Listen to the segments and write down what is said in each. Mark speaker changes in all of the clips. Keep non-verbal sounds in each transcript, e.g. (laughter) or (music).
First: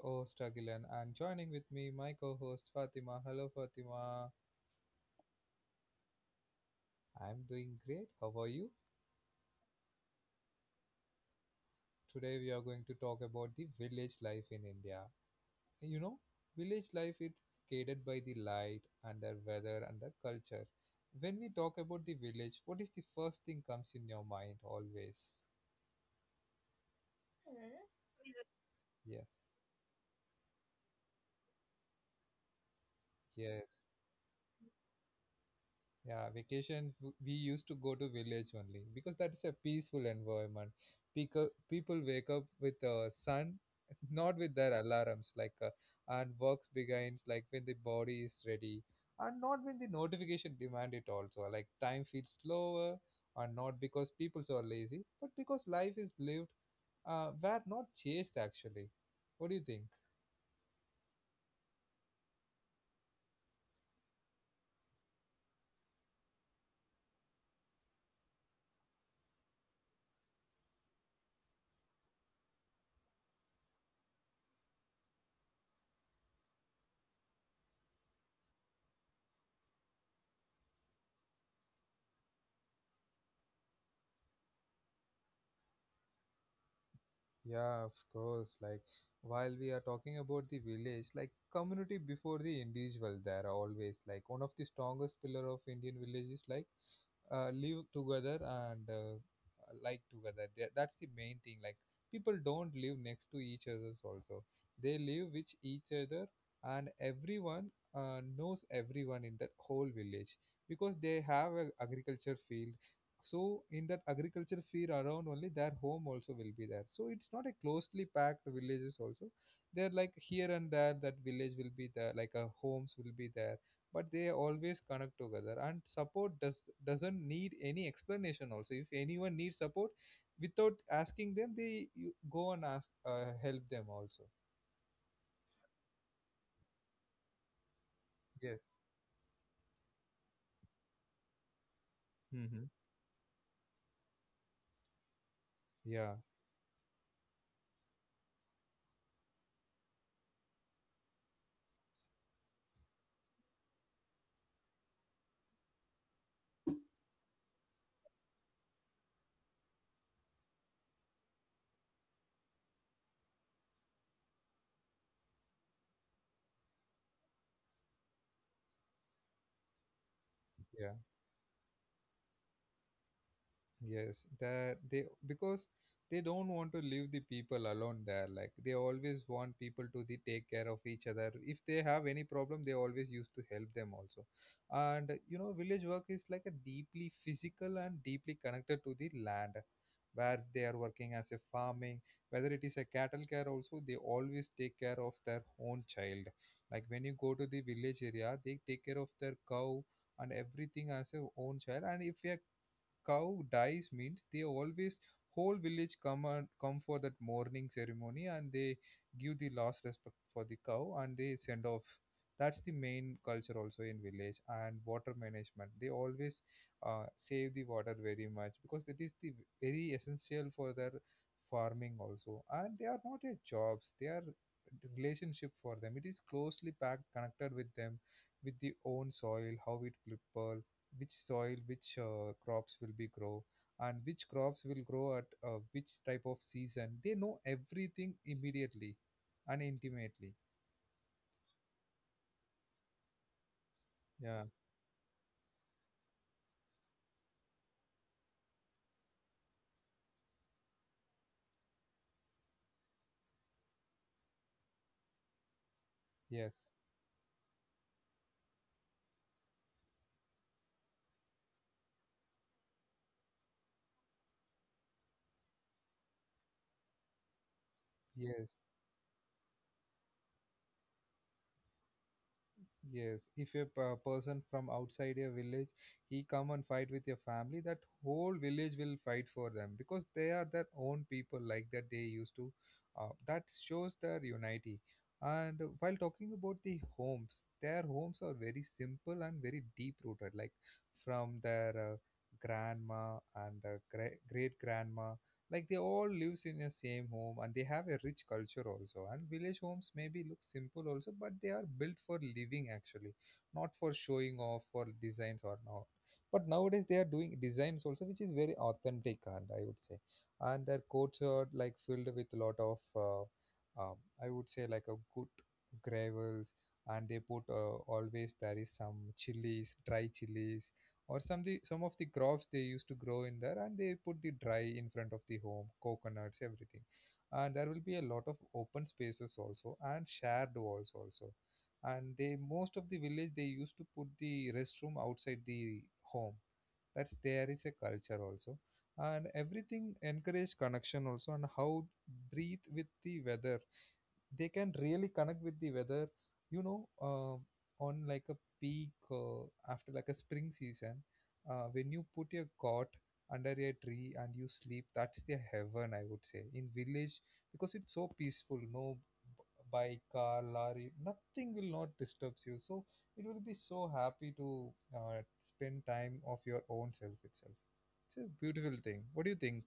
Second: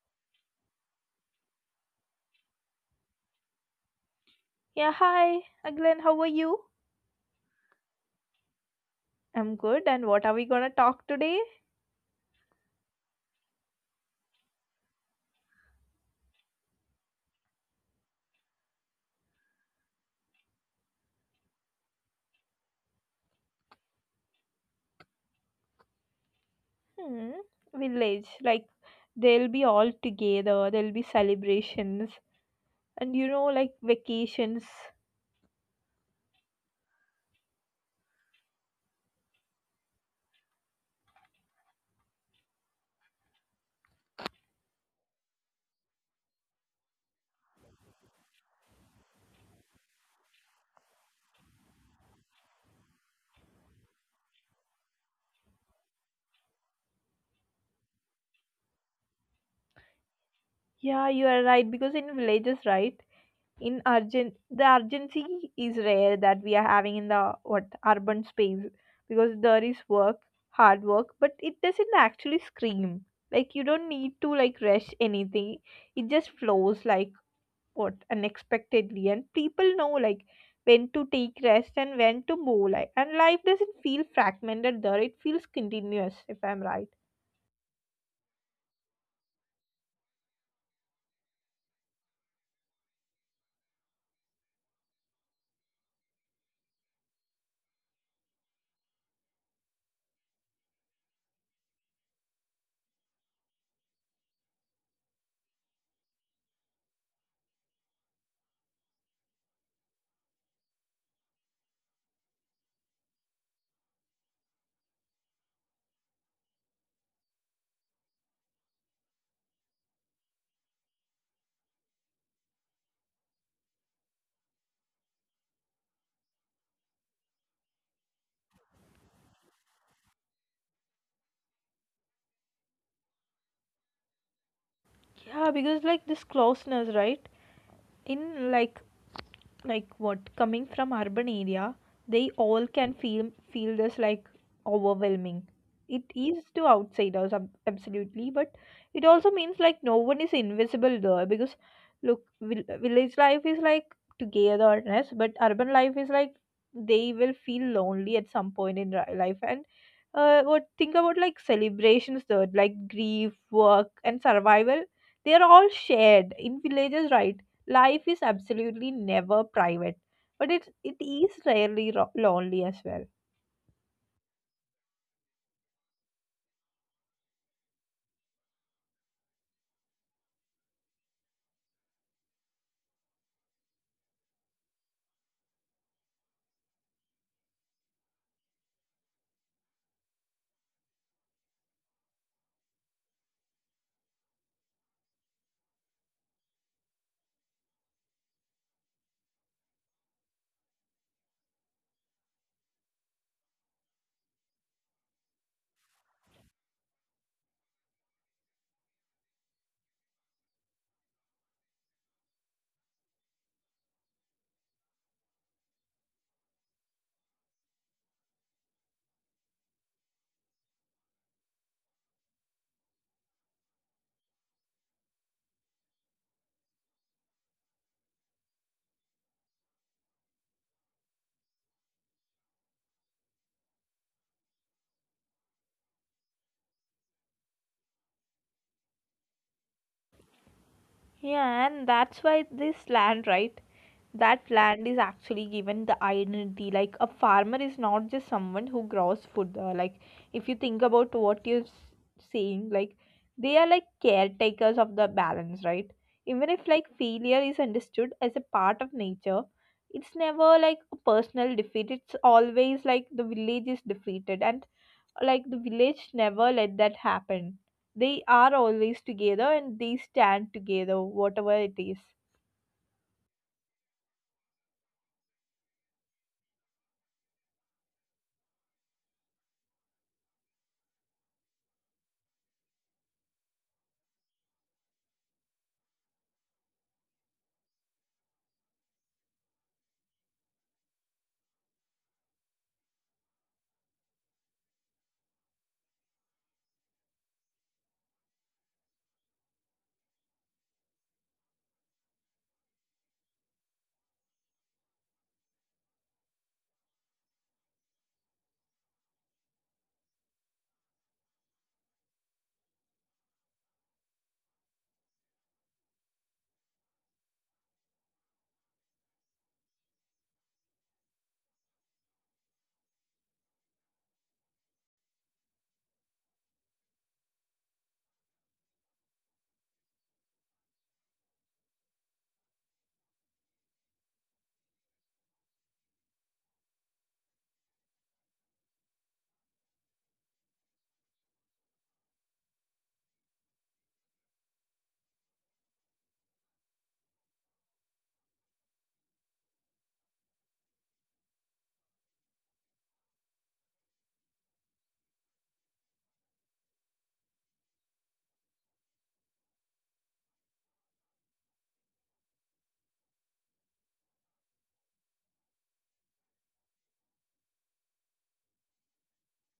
Speaker 1: host Agilan and joining with me my co-host Fatima. Hello Fatima.
Speaker 2: Yeah, hi, Aglen, how are you?
Speaker 1: I'm doing great. How are you?
Speaker 2: I'm good, and what are we gonna talk today?
Speaker 1: Today we are going to talk about the village life in India. You know, village life is guided by the light and the weather and the culture. When we talk about the village, what is the first thing comes in your mind always?
Speaker 2: Hmm, village.
Speaker 1: Yeah,
Speaker 2: They'll be all together, there'll be celebrations, and
Speaker 1: yes.
Speaker 2: like vacations.
Speaker 1: Yeah, vacation we used to go to village only because that is a peaceful environment. People wake up with sun, (laughs) not with their alarms like and works begins like when the body is ready, and not when the notification demand it also. Like time feels slower, and not because people are lazy, but because life is lived were not chased actually. What do you think?
Speaker 2: Yeah, you are right, because in villages, right, in urgent, the urgency is rare that we are having in the what urban space because there is work, hard work, but it doesn't actually scream. Like, you don't need to like rush anything, it just flows like what unexpectedly, and people know like when to take rest and when to move, like, and life doesn't feel fragmented there, it feels continuous, if I'm right.
Speaker 1: Yeah, of course. Like, while we are talking about the village, like, community before the individual, there are always like one of the strongest pillar of Indian village is like live together and like together. That's the main thing. Like, people don't live next to each other's also. They live with each other, and everyone knows everyone in the whole village because they have a agriculture field, so in that agriculture field around only their home also will be there, so it's not a closely packed villages also. They're like here and there, that village will be there like a homes will be there, but they always connect together and support doesn't need any explanation also. If anyone needs support, without asking them, they you go and ask help them also.
Speaker 2: Yeah, because like this closeness, right,
Speaker 1: Yes.
Speaker 2: in like what coming from urban area, they
Speaker 1: Mm-hmm.
Speaker 2: all can feel this like overwhelming it
Speaker 1: Yeah.
Speaker 2: is to outsiders, absolutely, but it also means like no one is invisible there, because look, village life is like togetherness, but urban life is like they will feel lonely at some point in life. And what think about like celebrations though, like grief, work, and survival, they are all shared in villages, right? Life is absolutely never private, but it is rarely lonely as well.
Speaker 1: Yes, that they because they don't want to leave the people alone there. Like they always want people to the take care of each other. If they have any problem, they always used to help them also. And you know, village work is like a deeply physical and deeply connected to the land, where they are working as a farming, whether it is a cattle care also, they always take care of their own child. Like when you go to the village area, they take care of their cow and everything as a own child. And if a cow dies means they always whole village come for that mourning ceremony, and they give the last respect for the cow and they send off. That's the main culture also in village. And water management, they always save the water very much because it is the very essential for their farming also. And they are not a jobs, they are relationship. For them it is closely packed connected with them, with the own soil, how it people, which soil, which crops will be grow, and which crops will grow at which type of season, they know everything immediately and intimately.
Speaker 2: Yeah, and that's why this land, right,
Speaker 1: Yeah.
Speaker 2: that land is actually given the identity, like a farmer is not just someone who grows food, like if you think about what you're saying, like they are like caretakers of the balance, right?
Speaker 1: Yes.
Speaker 2: Even if like failure is understood as a part of nature, it's never like a personal defeat, it's always like the village is defeated, and like the village never let that happen. They
Speaker 1: Yes.
Speaker 2: are always together, and they stand together, whatever it is.
Speaker 1: Yes, if a person from outside your village, he come and fight with your family, that whole village will fight for them because they are their own people like that they used to. That shows their unity. And while talking about the homes, their homes are very simple and very deep rooted, like from their grandma and great great grandma, like they all lives in the same home and they have a rich culture also. And village homes maybe look simple also, but they are built for living actually, not for showing off for designs or not. But nowadays they are doing designs also, which is very authentic, and I would say, and their courts are like filled with a lot of um, I would say like a good gravels. And they put always there is some chilies, dry chilies, or some the some of the crops they used to grow in there, and they put the dry in front of the home, coconuts, everything. And there will be a lot of open spaces also and shared walls also. And they most of the village they used to put the restroom outside the home. That's there is a culture also. And everything encourage connection also, and how breathe with the weather, they can really connect with the weather. You know, on like a peak, after like a spring season, when you put your cot under a tree and you sleep, that's the heaven I would say in village, because it's so peaceful. No bike, car, lorry, nothing will not disturbs you, so it will be so happy to uh, spend time of your own self itself. It's a beautiful thing. What do you think?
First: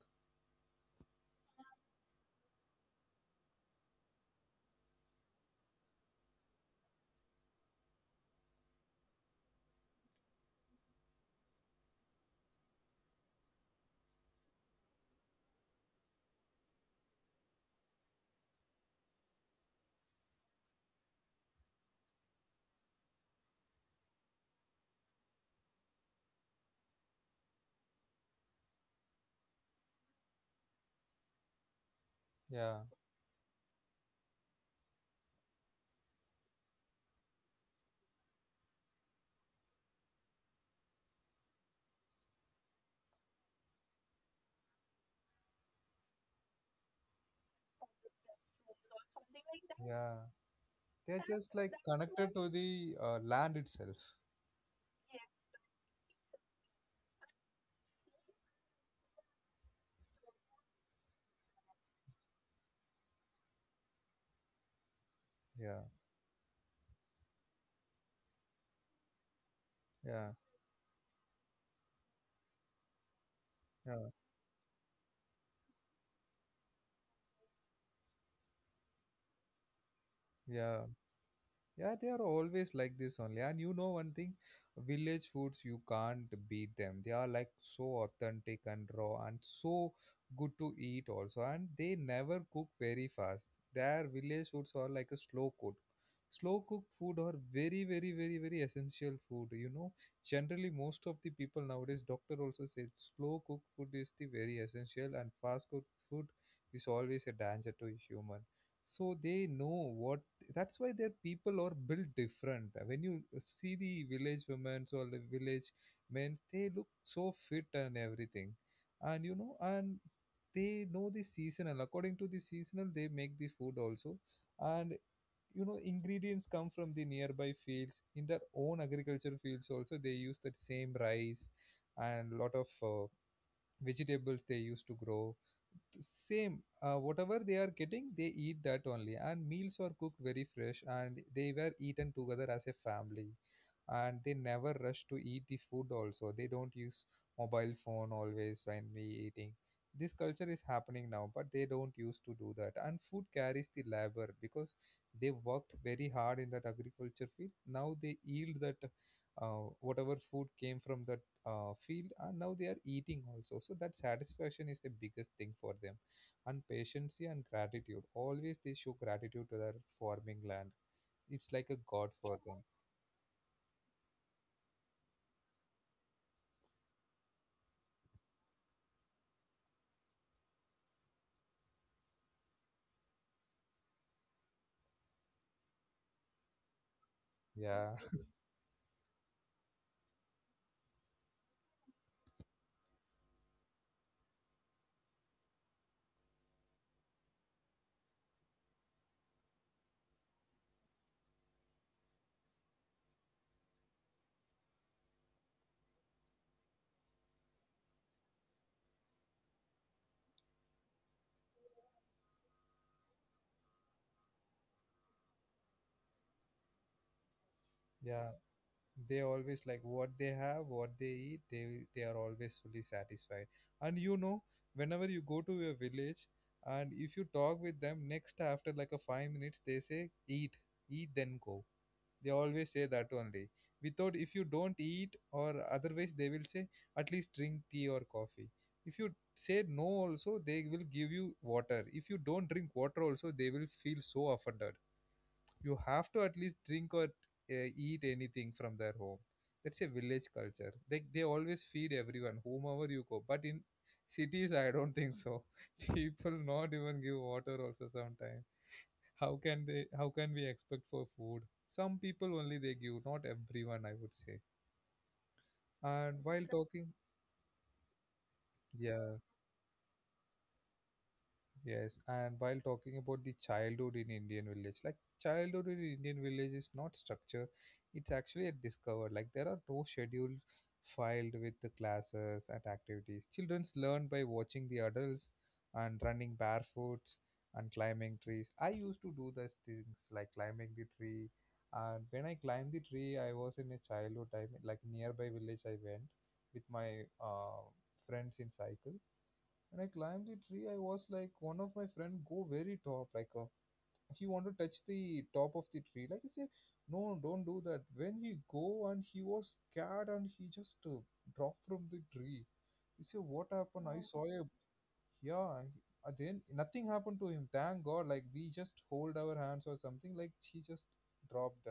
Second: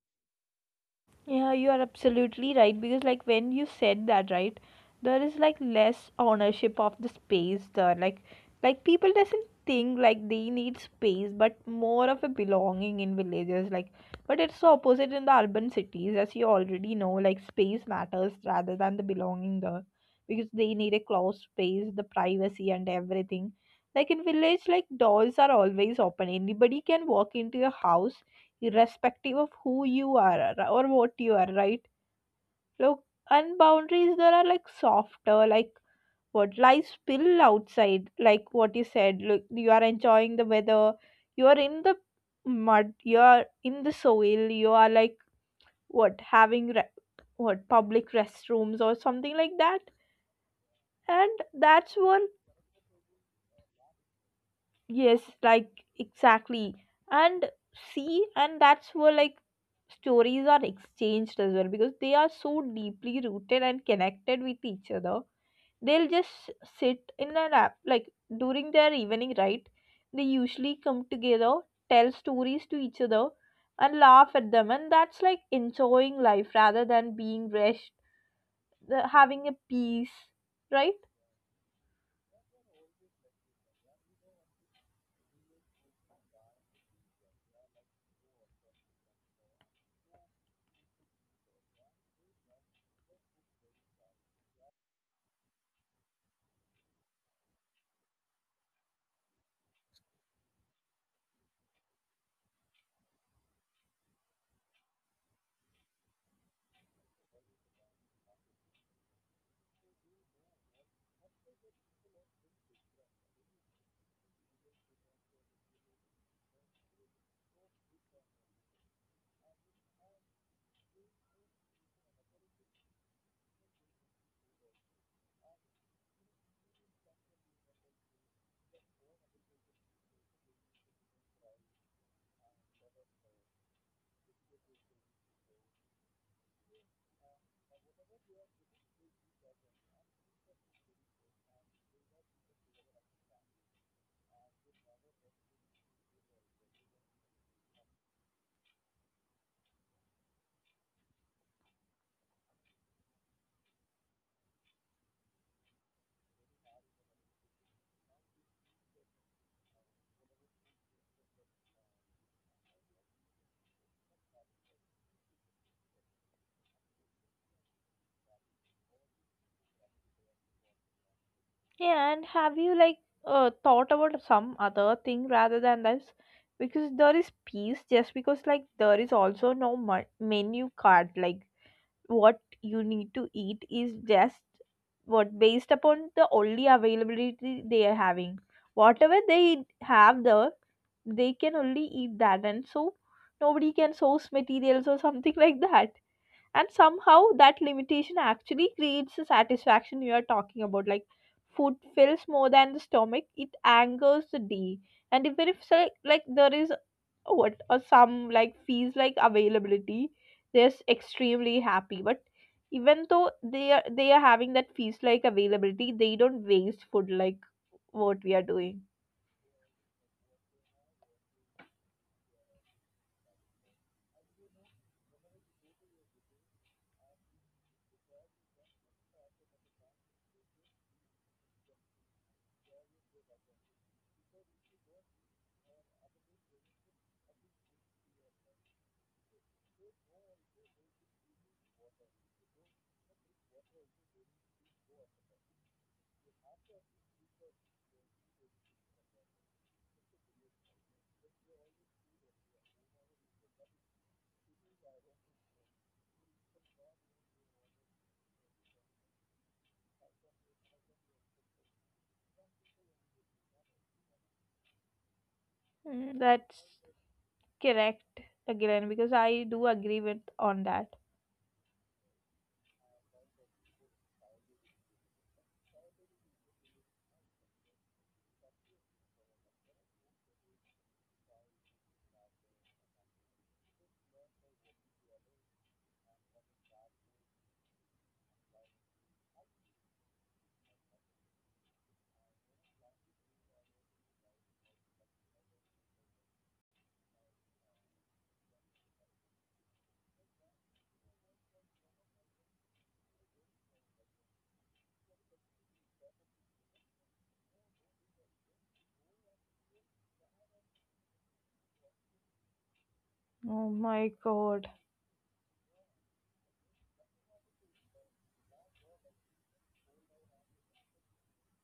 Speaker 2: Yeah, you are absolutely right, because like when you said that, right, there is like less ownership of the space there. Like people doesn't think like they need space, but more of a belonging in villages. Like but it's the opposite in the urban cities, as you already know, like space matters rather than the belonging there. Because they need a closed space, the privacy and everything. Like in village, like doors are always open. Anybody can walk into your house irrespective of who you are, or what you are, right?
Speaker 1: Yeah.
Speaker 2: Look, and boundaries there are like softer, like what lies spill outside, like what you said. Look, you are enjoying the weather, you are in the mud, you are in the soil, you are like what having what public restrooms or something like that,
Speaker 1: Yeah, they're
Speaker 2: and
Speaker 1: just like
Speaker 2: that's what.
Speaker 1: connected to the land itself.
Speaker 2: Yes, like exactly. And see, and that's where like stories are exchanged as well, because they are so deeply rooted and connected with each other.
Speaker 1: Yeah.
Speaker 2: They'll just sit in an app like during their evening, right? They
Speaker 1: Yeah.
Speaker 2: usually come together, tell stories to each other, and
Speaker 1: Yeah.
Speaker 2: laugh at them. And that's like enjoying life rather than being rushed, having a peace,
Speaker 1: Yeah.
Speaker 2: right?
Speaker 1: Yeah, they are always like this only. And you know one thing, village foods you can't beat them. They are like so authentic and raw and so good to eat also. And they never cook very fast. Their village foods are like a slow cook. Slow cooked food are very, very, very, very essential food. You know, generally most of the people nowadays, doctor also says slow cooked food is the very essential, and fast cooked food is always a danger to human. So they know what, that's why their people are built different. When you see the village women or the village men, they look so fit and everything. And you know, and they know the seasonal, according to the seasonal they make the food also. And you know, ingredients come from the nearby fields, in their own agriculture fields also they use that same rice and lot of vegetables they used to grow. Same whatever they are getting, they eat that only. And meals are cooked very fresh, and they were eaten together as a family. And they never rush to eat the food also. They don't use mobile phone always when we eating. This culture is happening now, but they don't used to do that. And food carries the labor, because they worked very hard in that agriculture field, now they yield that whatever food came from that field, and now they are eating also, so that satisfaction is the biggest thing for them. And patience and gratitude, always they show gratitude to their farming land. It's like a god for
Speaker 2: Yeah, and
Speaker 1: them.
Speaker 2: have you like thought about some other thing rather than this? Because there is peace, just because like there is also no menu card. Like what you need to eat is just what based upon the only availability
Speaker 1: Yeah.
Speaker 2: they are having. Whatever they have there, they can only eat that, and so nobody can source materials or something (laughs) like that, and somehow that limitation actually creates the satisfaction you are talking about, like food fills more than the stomach, it angers the day. And even if say, like there is a what or some like fees like availability, they're extremely happy, but even though they are having that fees like availability, they don't waste food like
Speaker 1: (laughs)
Speaker 2: what
Speaker 1: Yeah,
Speaker 2: we are doing.
Speaker 1: they always like what they have what they eat, they are always fully satisfied. And you know, whenever you go to your village, and if you talk with them, next after like a 5 minutes they say eat, eat then go. They always say that only. Without, if you don't eat or otherwise they will say at least drink tea or coffee. If you say no also, they will give you water. If you don't drink water also, they will feel so offended. You have to at least drink or eat anything from their home. That's a village culture. They always feed everyone whomever you go. But in cities I don't think so. (laughs) People not even give water also sometimes. How can they, how can we expect for food? Some people only they give, not everyone I would say. And while
Speaker 2: That's
Speaker 1: talking.
Speaker 2: correct again, because
Speaker 1: Yeah.
Speaker 2: I do agree with on that.
Speaker 1: Yes, and while talking about the childhood in Indian village, like childhood in Indian village is not structure, it's actually a discover. Like there are no schedule filed with the classes and activities. Childrens learn by watching the adults, and running barefoot, and climbing trees. I used to do those things like climbing the tree. And when I climbed the tree, I was in a childhood time, like nearby village I went with my friends in cycle. When I climbed the tree, I was like, one of my friend go very top, like he want to touch the top of the tree. Like I said, no, don't do that. When he go, and he was scared, and he just dropped from the tree. You see what
Speaker 2: Oh
Speaker 1: happened? I
Speaker 2: my
Speaker 1: saw a.
Speaker 2: god.
Speaker 1: Yeah. Then nothing happened to him. Thank God. Like we just hold our hands or something. Like he just dropped.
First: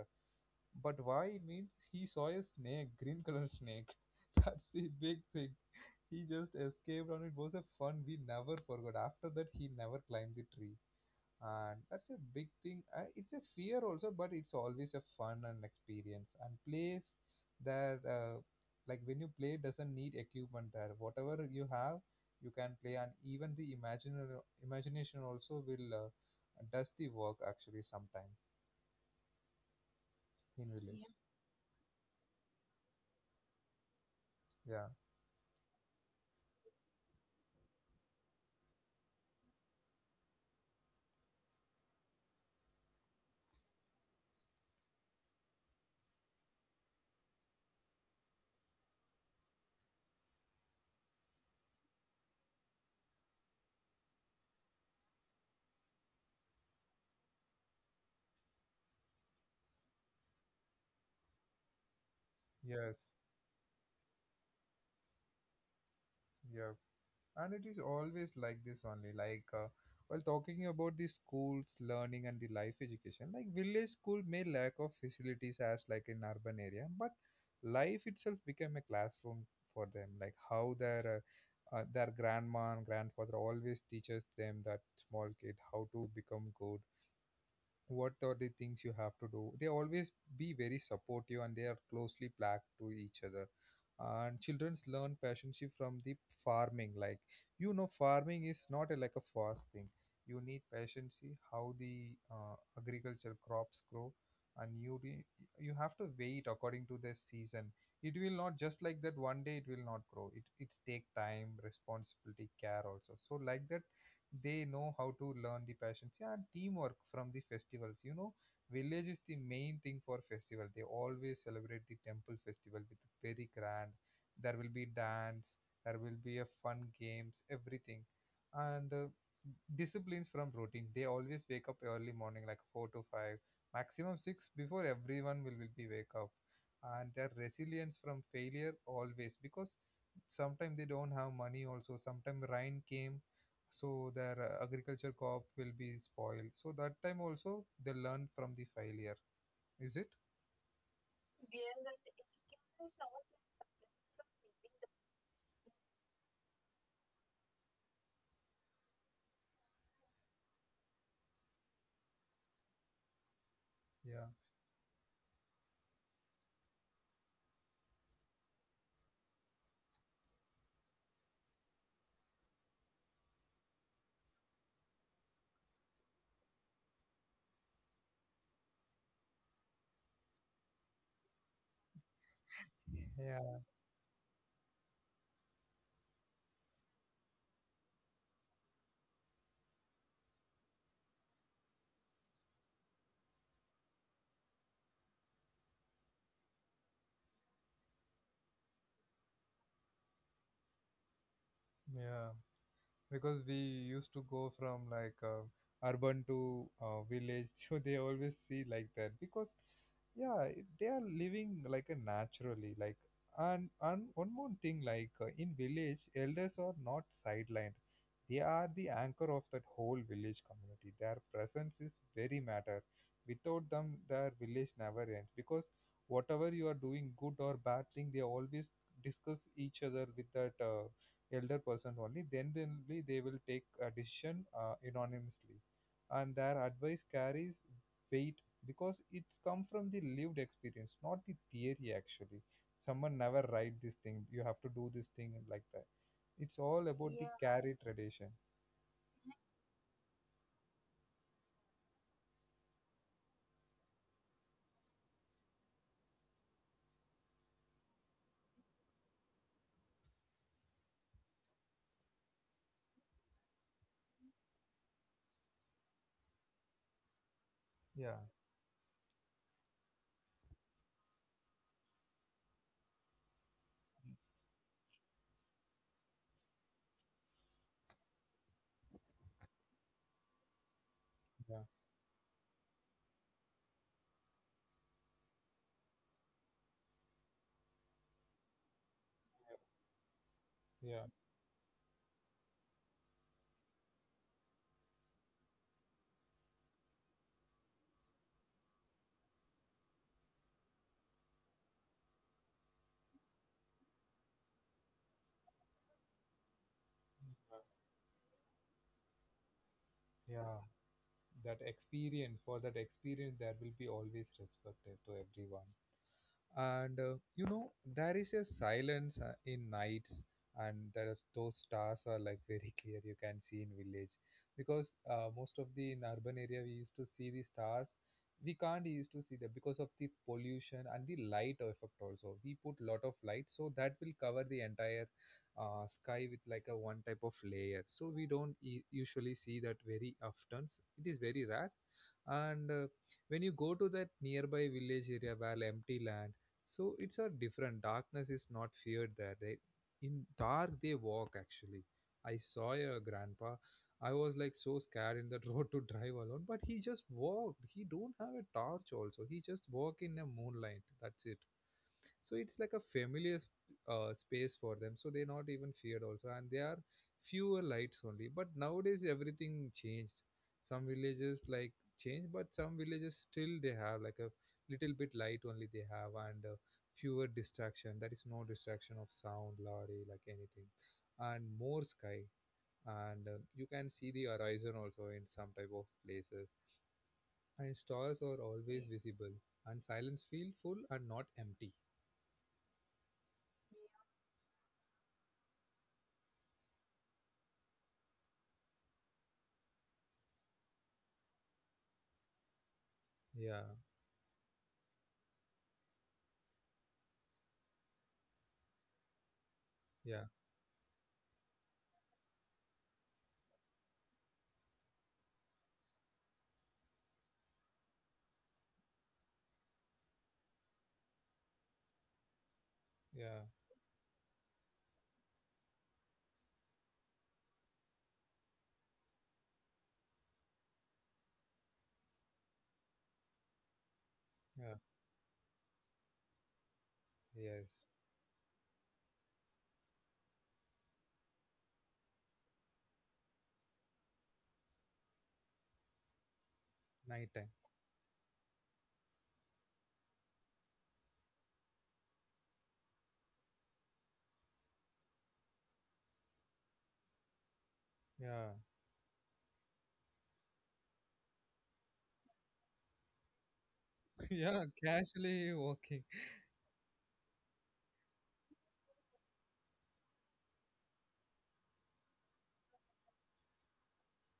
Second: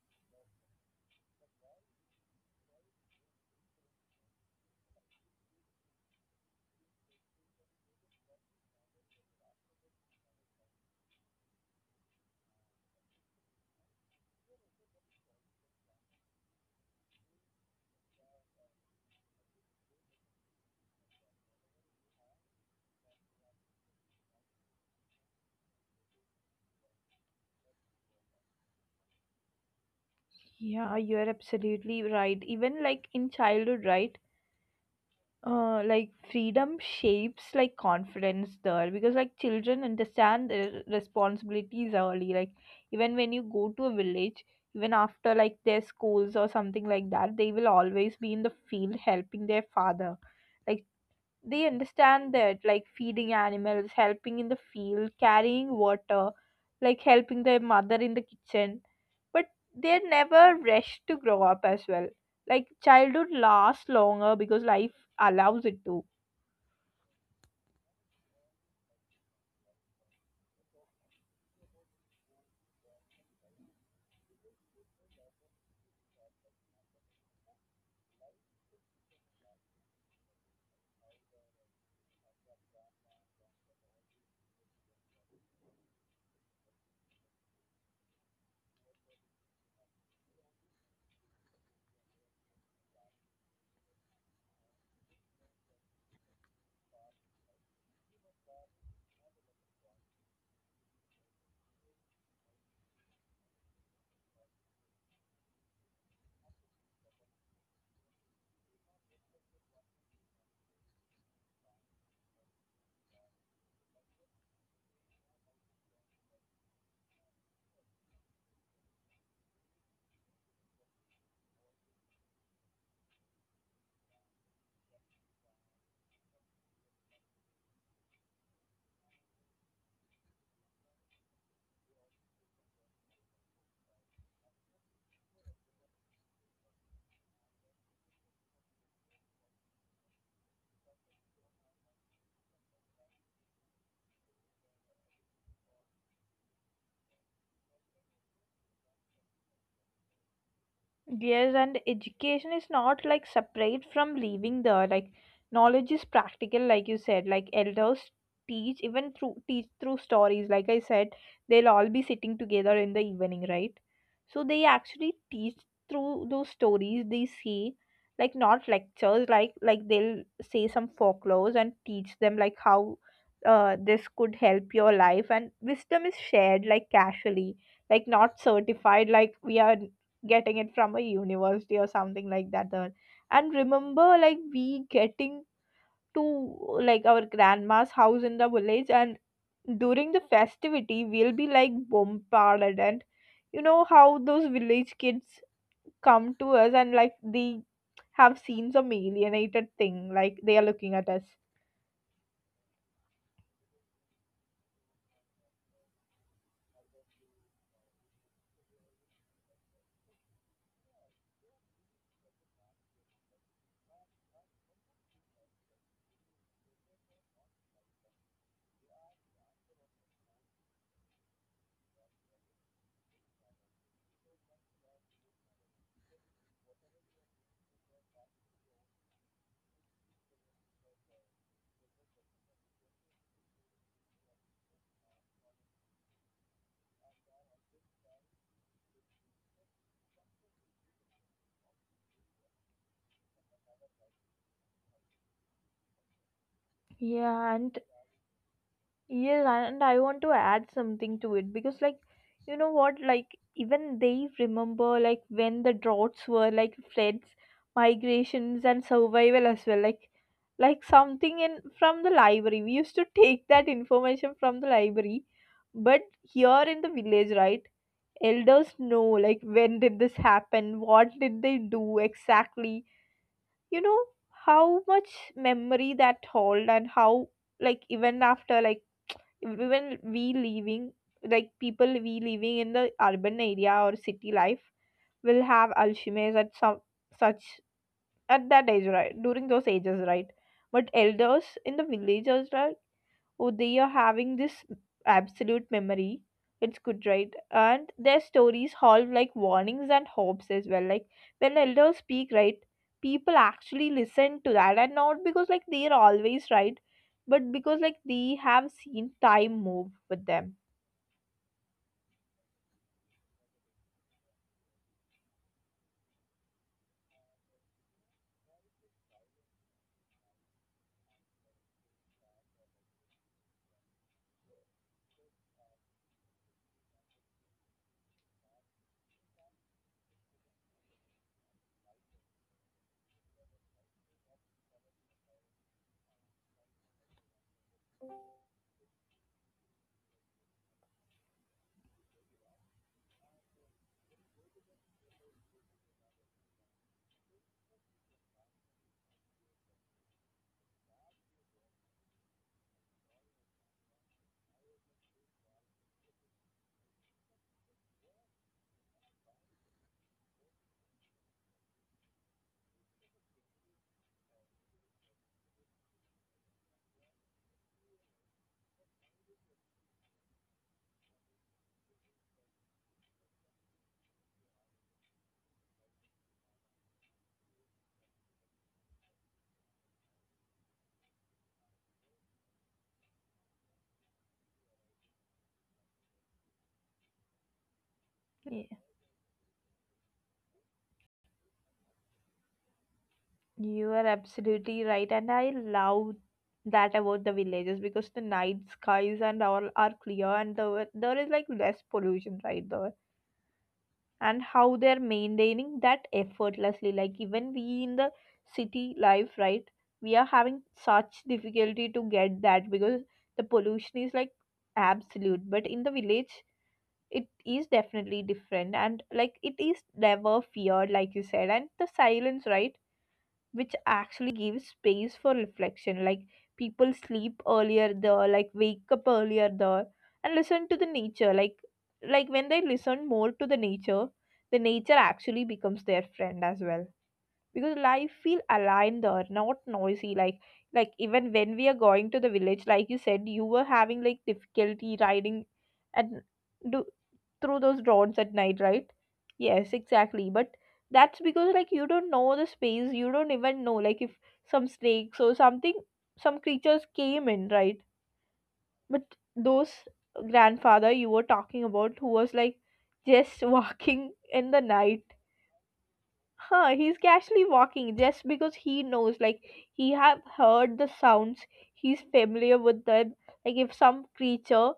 Speaker 1: But why? Means he saw a snake, green color snake. (laughs) That's the big thing. He just escaped, and it was a fun we never forgot. After that, he never climbed the tree, and that's a big thing. It's a fear also, but it's always a fun and experience and place that, like when you play, doesn't need equipment. There, whatever you have, you can play, and even the imaginary imagination also will does the work actually sometime in
Speaker 2: Yeah,
Speaker 1: village.
Speaker 2: you're absolutely right. Even like in childhood, right?
Speaker 1: Yeah.
Speaker 2: Like freedom shapes like confidence there, because like children understand their responsibilities early. Like even when you go to a village, even after like their schools or something like that, they will always be in the field helping their father. Like they understand that like feeding animals, helping in the field, carrying water, like helping their mother in the kitchen, but they're never rushed to grow up as well. Like
Speaker 1: Yeah. Yes.
Speaker 2: childhood lasts longer because life allows it to.
Speaker 1: Yeah. And it is always like this only, while talking about the schools, learning and the life education, like village school may lack of facilities as like in urban area, but life itself became a classroom for them. Like how their grandma and grandfather always teaches them that small kid how to become good, what are the things you have to do. They always be very supportive and they are closely plugged to each other. And childrens learn passionship from the farming. Like, you know, farming is not a, like a fast thing. You need patience, see how the agricultural crops grow. And you have to wait according to the season. It will not just like that one day it will not grow, it's take time, responsibility, care also. So like that they know how to learn the passions, yeah, and teamwork from the festivals, you know. Village is the main thing for festival. They always celebrate the temple festival with very grand. There will be dance, there will be a fun games, everything. And disciplines from routine, they always wake up early morning like 4 to 5, maximum 6, before everyone will be wake up. And their resilience from failure always, because sometimes they don't have money also, sometimes rain came, so their agriculture co-op will be spoiled, so that time also they learn from the failure. Is it?
Speaker 2: Yes, and education is not like separate from living there. Like knowledge is practical, like you said. Like elders teach, even through teach through stories. Like I said, they'll all be sitting together in the evening, right?
Speaker 1: Yeah.
Speaker 2: So they actually teach through those stories they see, like not lectures. Like they'll say some folklores and teach them like how this could help your life. And wisdom is shared like casually, like not certified. Like we are getting it from a university or something like that there. And
Speaker 1: Yeah.
Speaker 2: remember like we getting to like our grandma's house in the village, and during the festivity we'll be like bombarded, and you know how those village kids come to us and like they have seen some alienated thing, like they are looking at us.
Speaker 1: Yeah, because we used to go from urban to village (laughs) so they always see like that, because yeah, they are living like a naturally. Like, and one more thing, in village elders are not sidelined. They are the anchor of that whole village community, their presence is very matter. Without them their village never ends, because whatever you are doing, good or bad thing, they always discuss each other with that elder person only, then only they will take a decision, anonymously. And their advice carries weight because it's come from the lived experience, not the theory actually. Someone never write this thing, you have to do this thing like that. It's all about the
Speaker 2: Yeah, and
Speaker 1: carry tradition.
Speaker 2: yes, and I want to add something to it because, like, you know what? Like, even they remember, like, when the droughts were, like, floods, migrations, and survival as well. Like something in from the library. We used to take that information from the library, but here in the village, right?
Speaker 1: Yeah,
Speaker 2: Elders know, like, when did this happen? What did they do exactly? You know how much memory that hold, and how, like, even after, like even we living, like
Speaker 1: yeah,
Speaker 2: people we living in the urban area or city life, will have Alzheimer's at some such at that age, right? During those ages, right? But
Speaker 1: yeah,
Speaker 2: elders in the villages, oh they are having this absolute memory, it's good, right? And their stories hold like warnings and hopes as well. Like when elders speak, right, people actually listen to that, and not because like they are always right, but because like they have seen time move with them.
Speaker 1: yeah. That experience, for that experience there will be always respected to everyone. And you know, there is a silence in nights, and there are, those stars are like very (laughs) clear, you can see in village. Because most of the in urban area we used to see the stars, we can't used to see that because of the pollution and the light effect also, we put lot of light so that will cover the entire sky with like a one type of layer, so we don't usually see that very often. It is very rare. And When you go to that nearby village area where empty land, so it's a different, darkness is not feared there. They in dark they walk actually. I saw a grandpa, I was like so scared in that (laughs) road to drive alone, but he just walked, he don't have a torch also, he just walk in a moonlight, that's it. So it's like a familiar space for them, so they're not even feared also. And there are fewer lights only, but nowadays everything changed. Some villages like change, but some villages still they have like a little bit light only they have. And Fewer distraction, that is no distraction of sound, lorry, like anything. And more sky, and you can see the horizon also in some type of places, and stars are
Speaker 2: Y-
Speaker 1: always visible. And silence feel full and not empty.
Speaker 2: you are absolutely right, and I love that about the villages, because the night skies and all are clear, and the, there is like less pollution right there,
Speaker 1: Yeah.
Speaker 2: and how they're maintaining that effortlessly. Like even we in the city life, right, we are
Speaker 1: Yeah.
Speaker 2: having such difficulty to get that, because the pollution is like absolute, but in the village it is definitely different, and like it is never feared like you said, and the silence, right,
Speaker 1: Yeah,
Speaker 2: which actually gives space for reflection. Like people sleep earlier there, like wake up earlier there, and listen to the nature, like when they listen more to the nature, the
Speaker 1: yeah,
Speaker 2: nature actually becomes their friend as well, because
Speaker 1: yes.
Speaker 2: life feel aligned there, not noisy, like even when we are going to the village, like you said, you were having like difficulty riding and do
Speaker 1: Night
Speaker 2: through
Speaker 1: time.
Speaker 2: those roads at night, right? Yes, exactly, but that's because like you don't know the space, you don't even know like if some snakes or something, some creatures came in, right?
Speaker 1: Yeah,
Speaker 2: But those grandfather you were talking about who was like just (laughs) walking in the
Speaker 1: (laughs) yeah,
Speaker 2: night,
Speaker 1: casually walking.
Speaker 2: huh, he's casually walking just because he knows, like he have heard the sounds, he's familiar with them. Like if some creature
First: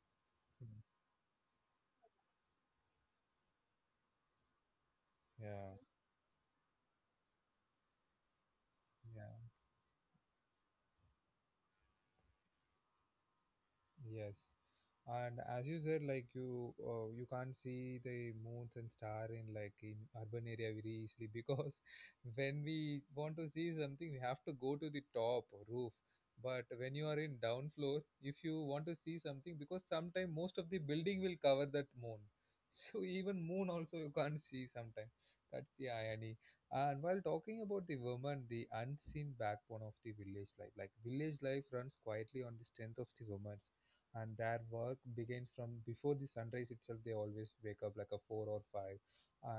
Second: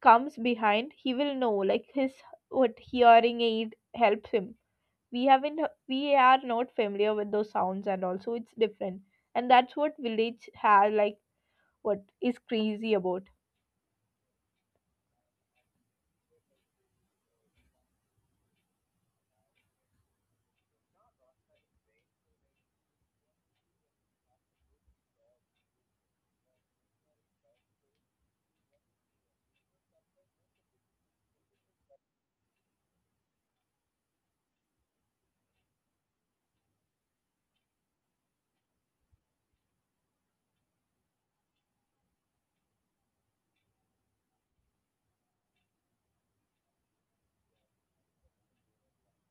Speaker 2: comes
Speaker 1: Mm.
Speaker 2: behind, he will know. Like his what hearing aid helps him. We haven't
Speaker 1: Yeah,
Speaker 2: we are not familiar with those sounds, and also it's different. And
Speaker 1: yeah.
Speaker 2: that's what village has like what is crazy about.
Speaker 1: Yes, and as you said, you you can't see the moons and star in like in urban area very easily, because (laughs) when we want to see something, we have to go to the top or roof. But when you are in down floor, if you want to see something, because sometime most of the building will cover that moon, (laughs) so even moon also you can't (laughs) see sometime. That's the irony. And while talking about the woman, the unseen backbone of the village life, like village life runs quietly on the strength of the woman. And their work begins from before the sunrise itself, they always wake up like a four or five,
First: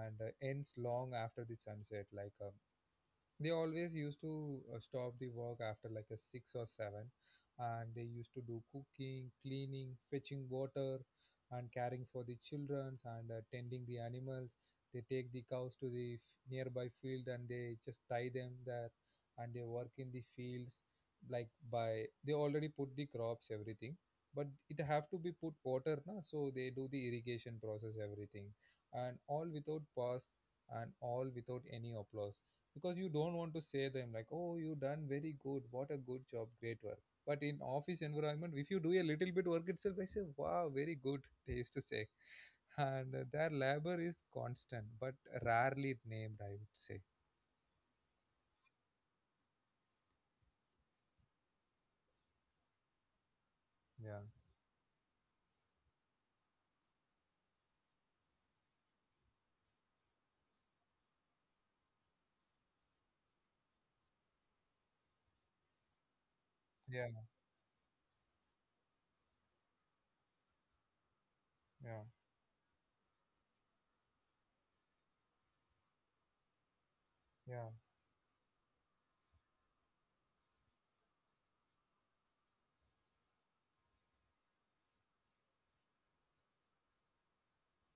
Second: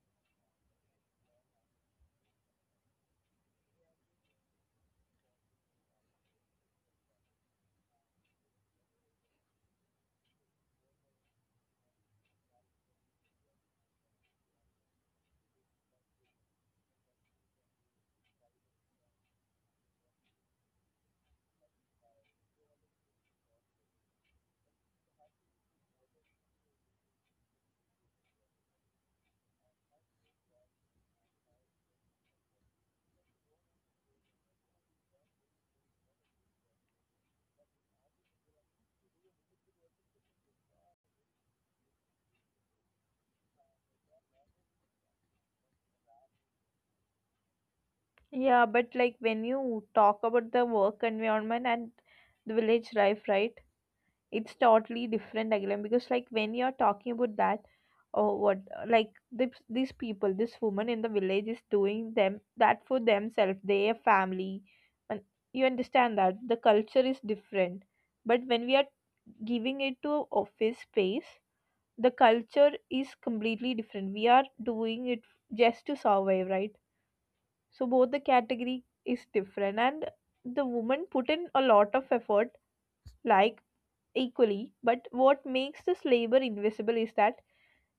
Speaker 1: and ends long after the sunset, they always used to stop the work after like a six or seven. And they used to do cooking, cleaning, fetching water, and caring for the children, and tending the animals. They take the cows to the nearby field, and they just tie them there. And they work in the fields, like by they already put the crops everything, but it have to be put water na, so they do the irrigation process everything. And all without pause, and all without any applause. Because you don't want to say them like, oh, you done very good, what a good job, great work. But in office environment, if you do a little bit work itself, they say wow, very good, (laughs) they used to say. And Their labor is constant, but rarely named, I would say.
Speaker 2: Yeah, but like when you talk about the work environment and the village life, right?
Speaker 1: Yeah,
Speaker 2: It's totally different again, because like when you're talking about that or what like this, these people, this woman in the village is doing them that for themselves, their family, and you understand that the culture
Speaker 1: yeah,
Speaker 2: is different, but when we are giving it to office space,
Speaker 1: yeah,
Speaker 2: the culture is completely different, we are doing it just to survive, right?
Speaker 1: yeah.
Speaker 2: So both the category is different, and the woman put in a lot of effort like equally, but what makes this labor invisible is that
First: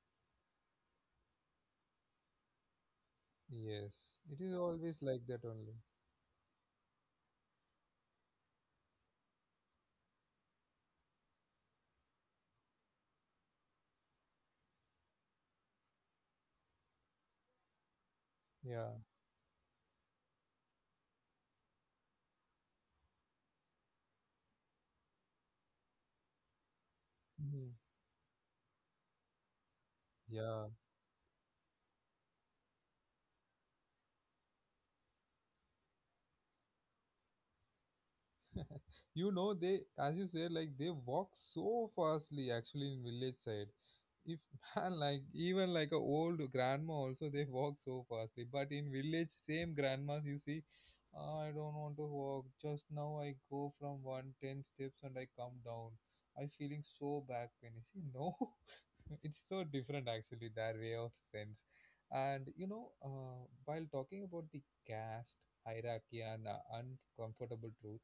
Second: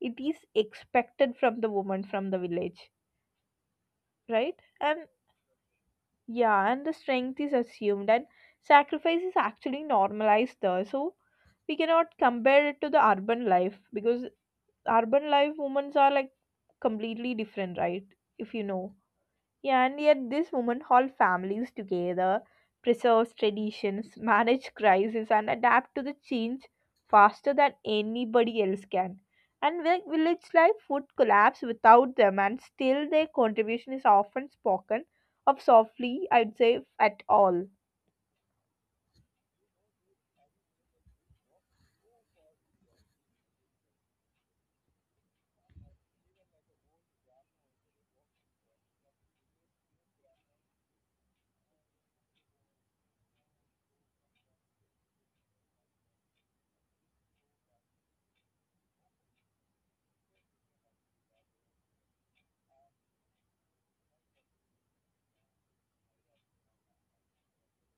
Speaker 2: it is expected from the woman from the village,
Speaker 1: Yes, it is
Speaker 2: right?
Speaker 1: always
Speaker 2: And
Speaker 1: like that only.
Speaker 2: yeah, and the strength is assumed, and sacrifice is actually normalized there. So we cannot compare it to the urban life, because urban life women are like completely different, right? If you
Speaker 1: Yeah.
Speaker 2: know. Yeah, and yet this woman hold families together, preserves traditions, manage crises, and adapt to the change faster
Speaker 1: Mhm.
Speaker 2: than anybody else can. And village
Speaker 1: Yeah.
Speaker 2: life would collapse without them, and still their contribution is often spoken of softly, I'd say, if at all.
Speaker 1: You know, they, as you say, like they walk so fastly actually in village side. If (laughs) man, like even like a old grandma also they walk so fastly. But in village, same grandmas you see, "Ah, I don't want to walk. Just now I go from one ten steps and I come down. I feeling so back pain. I see, (laughs) no, it's so different, actually, their way of sense. And you know, while talking about the caste hierarchy and uncomfortable truth,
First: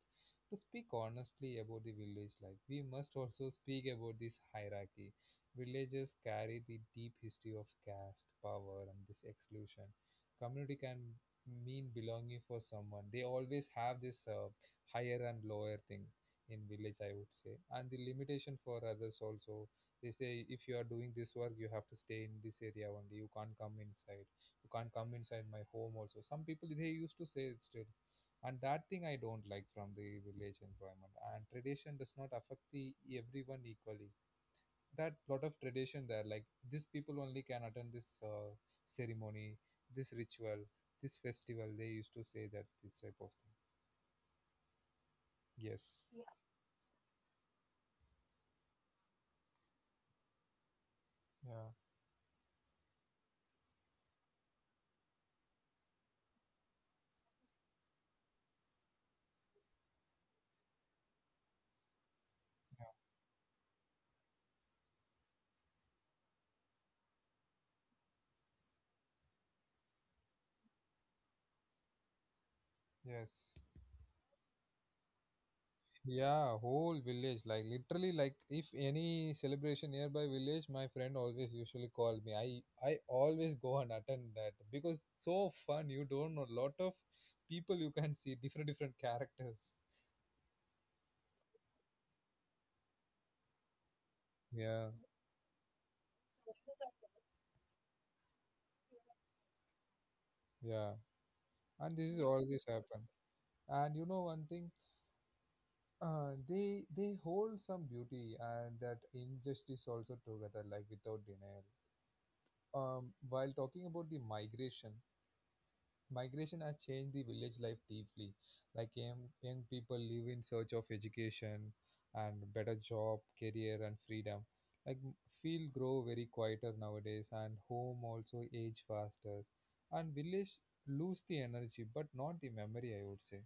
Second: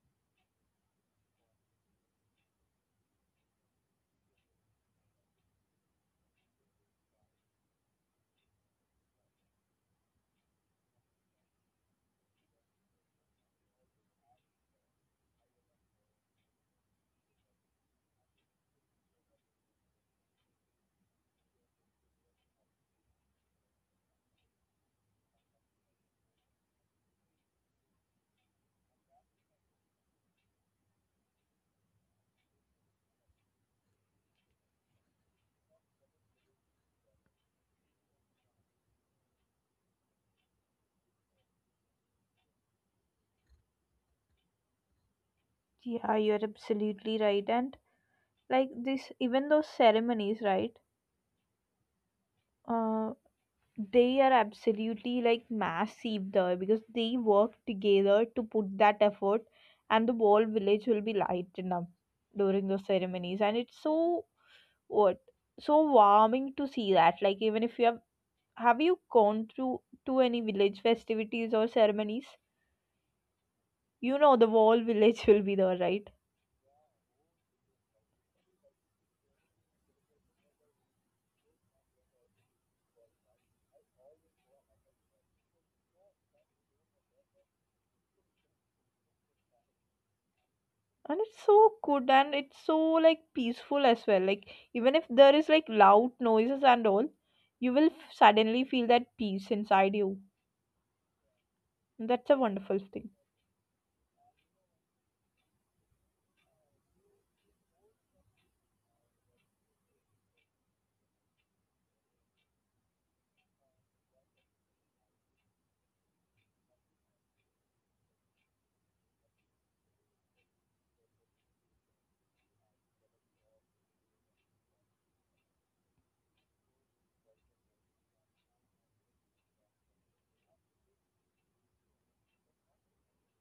Speaker 1: to speak honestly about the village life, we must also speak about this hierarchy. Villages carry the deep history of caste, power, and this exclusion. Community can mean belonging for someone. They always have this higher and lower thing in village, I would say, and the limitation for others also. They say if you are doing this work, you have to stay in this area only, you can't come inside, you can't come inside my home also, some people they used to say it still. And that thing I don't like from the village environment. And tradition does not affect the everyone equally, that lot of tradition there, like these people only can attend this ceremony, this ritual, this festival, they used to say that this type of thing.
Speaker 2: Yeah,
Speaker 1: Yes.
Speaker 2: you're absolutely right. And like this, even those ceremonies, right?
Speaker 1: Yeah.
Speaker 2: They are absolutely like massive there because they work together to put that effort and the whole village will be lightened up during those ceremonies, and it's so what so warming to see that, like, even if you have you gone through to any village festivities or ceremonies,
Speaker 1: Yeah. Yes.
Speaker 2: you know the whole village (laughs) will be there, right?
Speaker 1: Yeah, whole village. Like literally, like if any celebration nearby village, my friend always usually call me. I always go and attend that because so fun. You don't know lot of people, you can see different different characters.
Speaker 2: And it's so good, and it's so like peaceful as well, like even
Speaker 1: Yeah,
Speaker 2: if there is like loud noises and all, you suddenly feel that peace inside you.
Speaker 1: yeah, and this is
Speaker 2: That's a
Speaker 1: always
Speaker 2: wonderful thing.
Speaker 1: happen. And you know one thing, they hold some beauty and that injustice also together, like without denial. While talking about the migration, migration has changed the village life deeply. Like young people live in search of education and better job, career and freedom. Like m- Field grow very quieter nowadays, and home also age faster. And village lose the energy but not the memory, I would say.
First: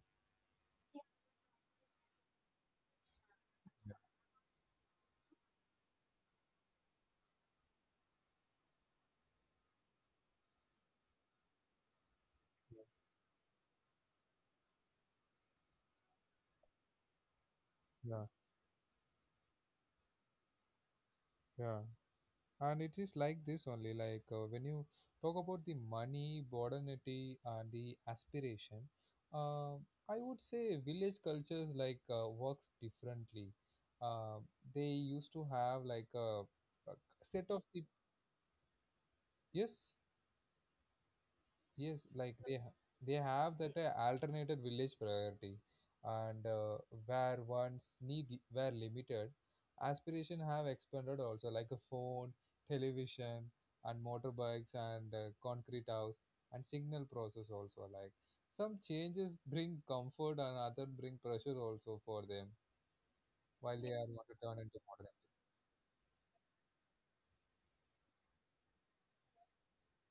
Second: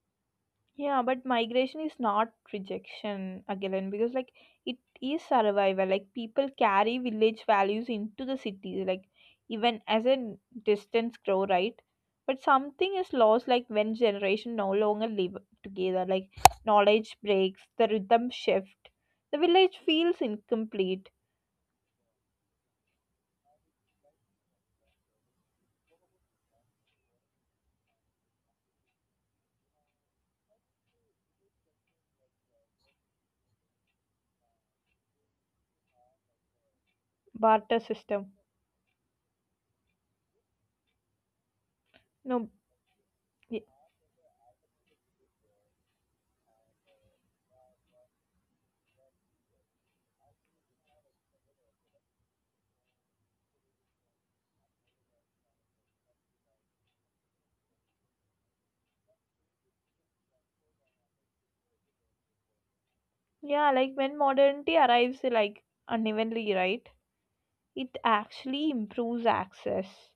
Speaker 2: Yeah, but migration is not rejection again, because like it is survival. Like people carry village values into the cities, like even as a distance grow, right? But
Speaker 1: Yeah,
Speaker 2: something is lost like when generation no longer live together, like knowledge breaks, the
Speaker 1: yeah.
Speaker 2: rhythm shift. The village feels incomplete.
Speaker 1: Yeah. And it is like this only, when you talk about the money, modernity and the aspiration. Uh, i would say village cultures works differently. uh, they used to have like a set of
Speaker 2: Barter
Speaker 1: the,
Speaker 2: system.
Speaker 1: yes. Yes,
Speaker 2: No
Speaker 1: they have
Speaker 2: y-
Speaker 1: that alternated village priority, and where one's need were limited, aspiration have expanded also, like a phone, television, and motorbikes and concrete house and signal process also. Like some changes bring comfort and other bring pressure also for them
Speaker 2: yeah,
Speaker 1: while they
Speaker 2: like
Speaker 1: are
Speaker 2: when
Speaker 1: want to turn
Speaker 2: modernity
Speaker 1: into modern.
Speaker 2: arrives like unevenly, right? It actually improves access,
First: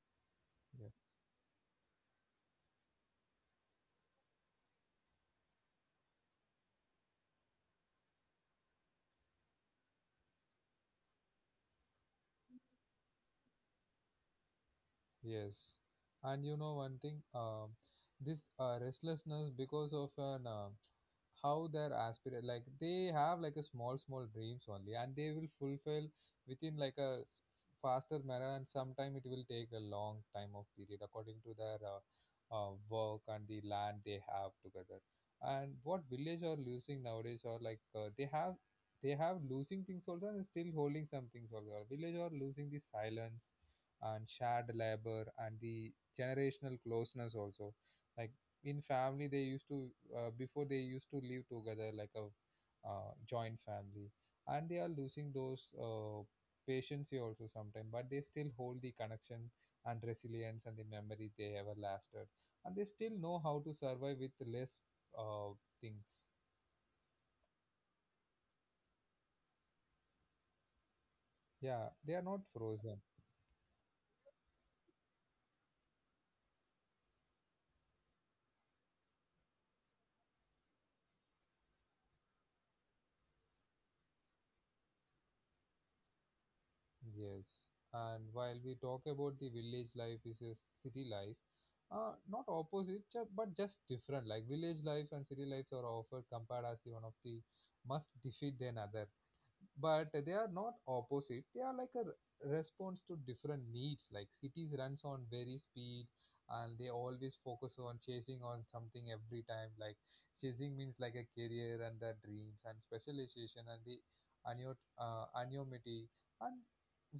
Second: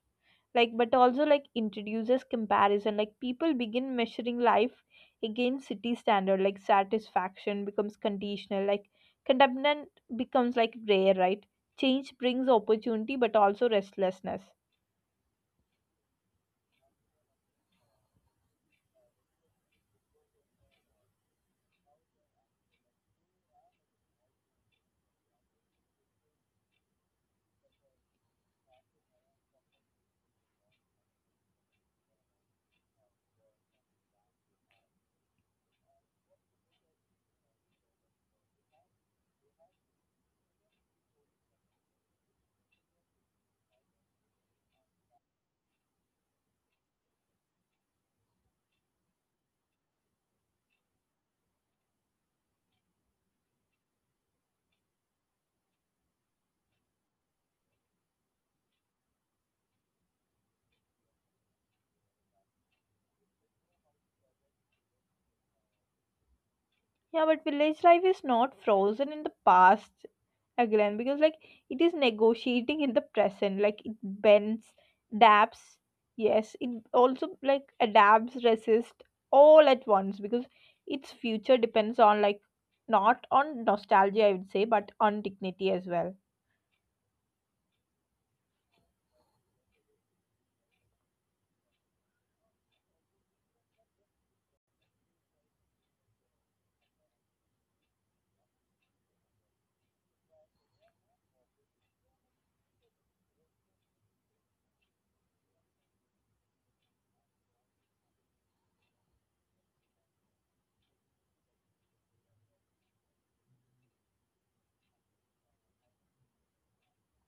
Speaker 2: like,
Speaker 1: Yeah.
Speaker 2: but also like introduces comparison, like people begin measuring life against city standard, like satisfaction becomes conditional, like contentment becomes like rare, right? Change brings opportunity but also restlessness.
Speaker 1: Yes, and you know one thing, this restlessness, because of an how their aspirate, like they have like a small dreams only, and they will fulfill within like a faster manner, and sometime it will take a long time of period according to their work and the land they have together. And what village are losing nowadays? Or like they have losing things also, and still holding some things also. Village are losing the silence and shared labor and the generational closeness also. Like in family they used to, before they used to live together like a joint family. And they are losing those patience here also sometimes, but they still hold the connection and resilience and the memory they ever lasted. And they still know how to survive with less uh, things.
Speaker 2: Yeah, but village life is not frozen in the past again, because like it
Speaker 1: Yeah,
Speaker 2: is
Speaker 1: they are not
Speaker 2: negotiating in
Speaker 1: frozen.
Speaker 2: the present. Like it bends, adapts. Yes, it also like adapts, resist all at once because its future depends on like not on nostalgia, I would say, but on dignity as well.
Speaker 1: Yes, and while we talk about the village life versus city life, not opposite, but just different. Like village life and city lives are often compared as the one of the must defeat than other, but they are not opposite. They are like a response to different needs. Like cities runs on very speed, and they always focus on chasing on something every time. Like chasing means like a career and the dreams and specialization and the anonymity. And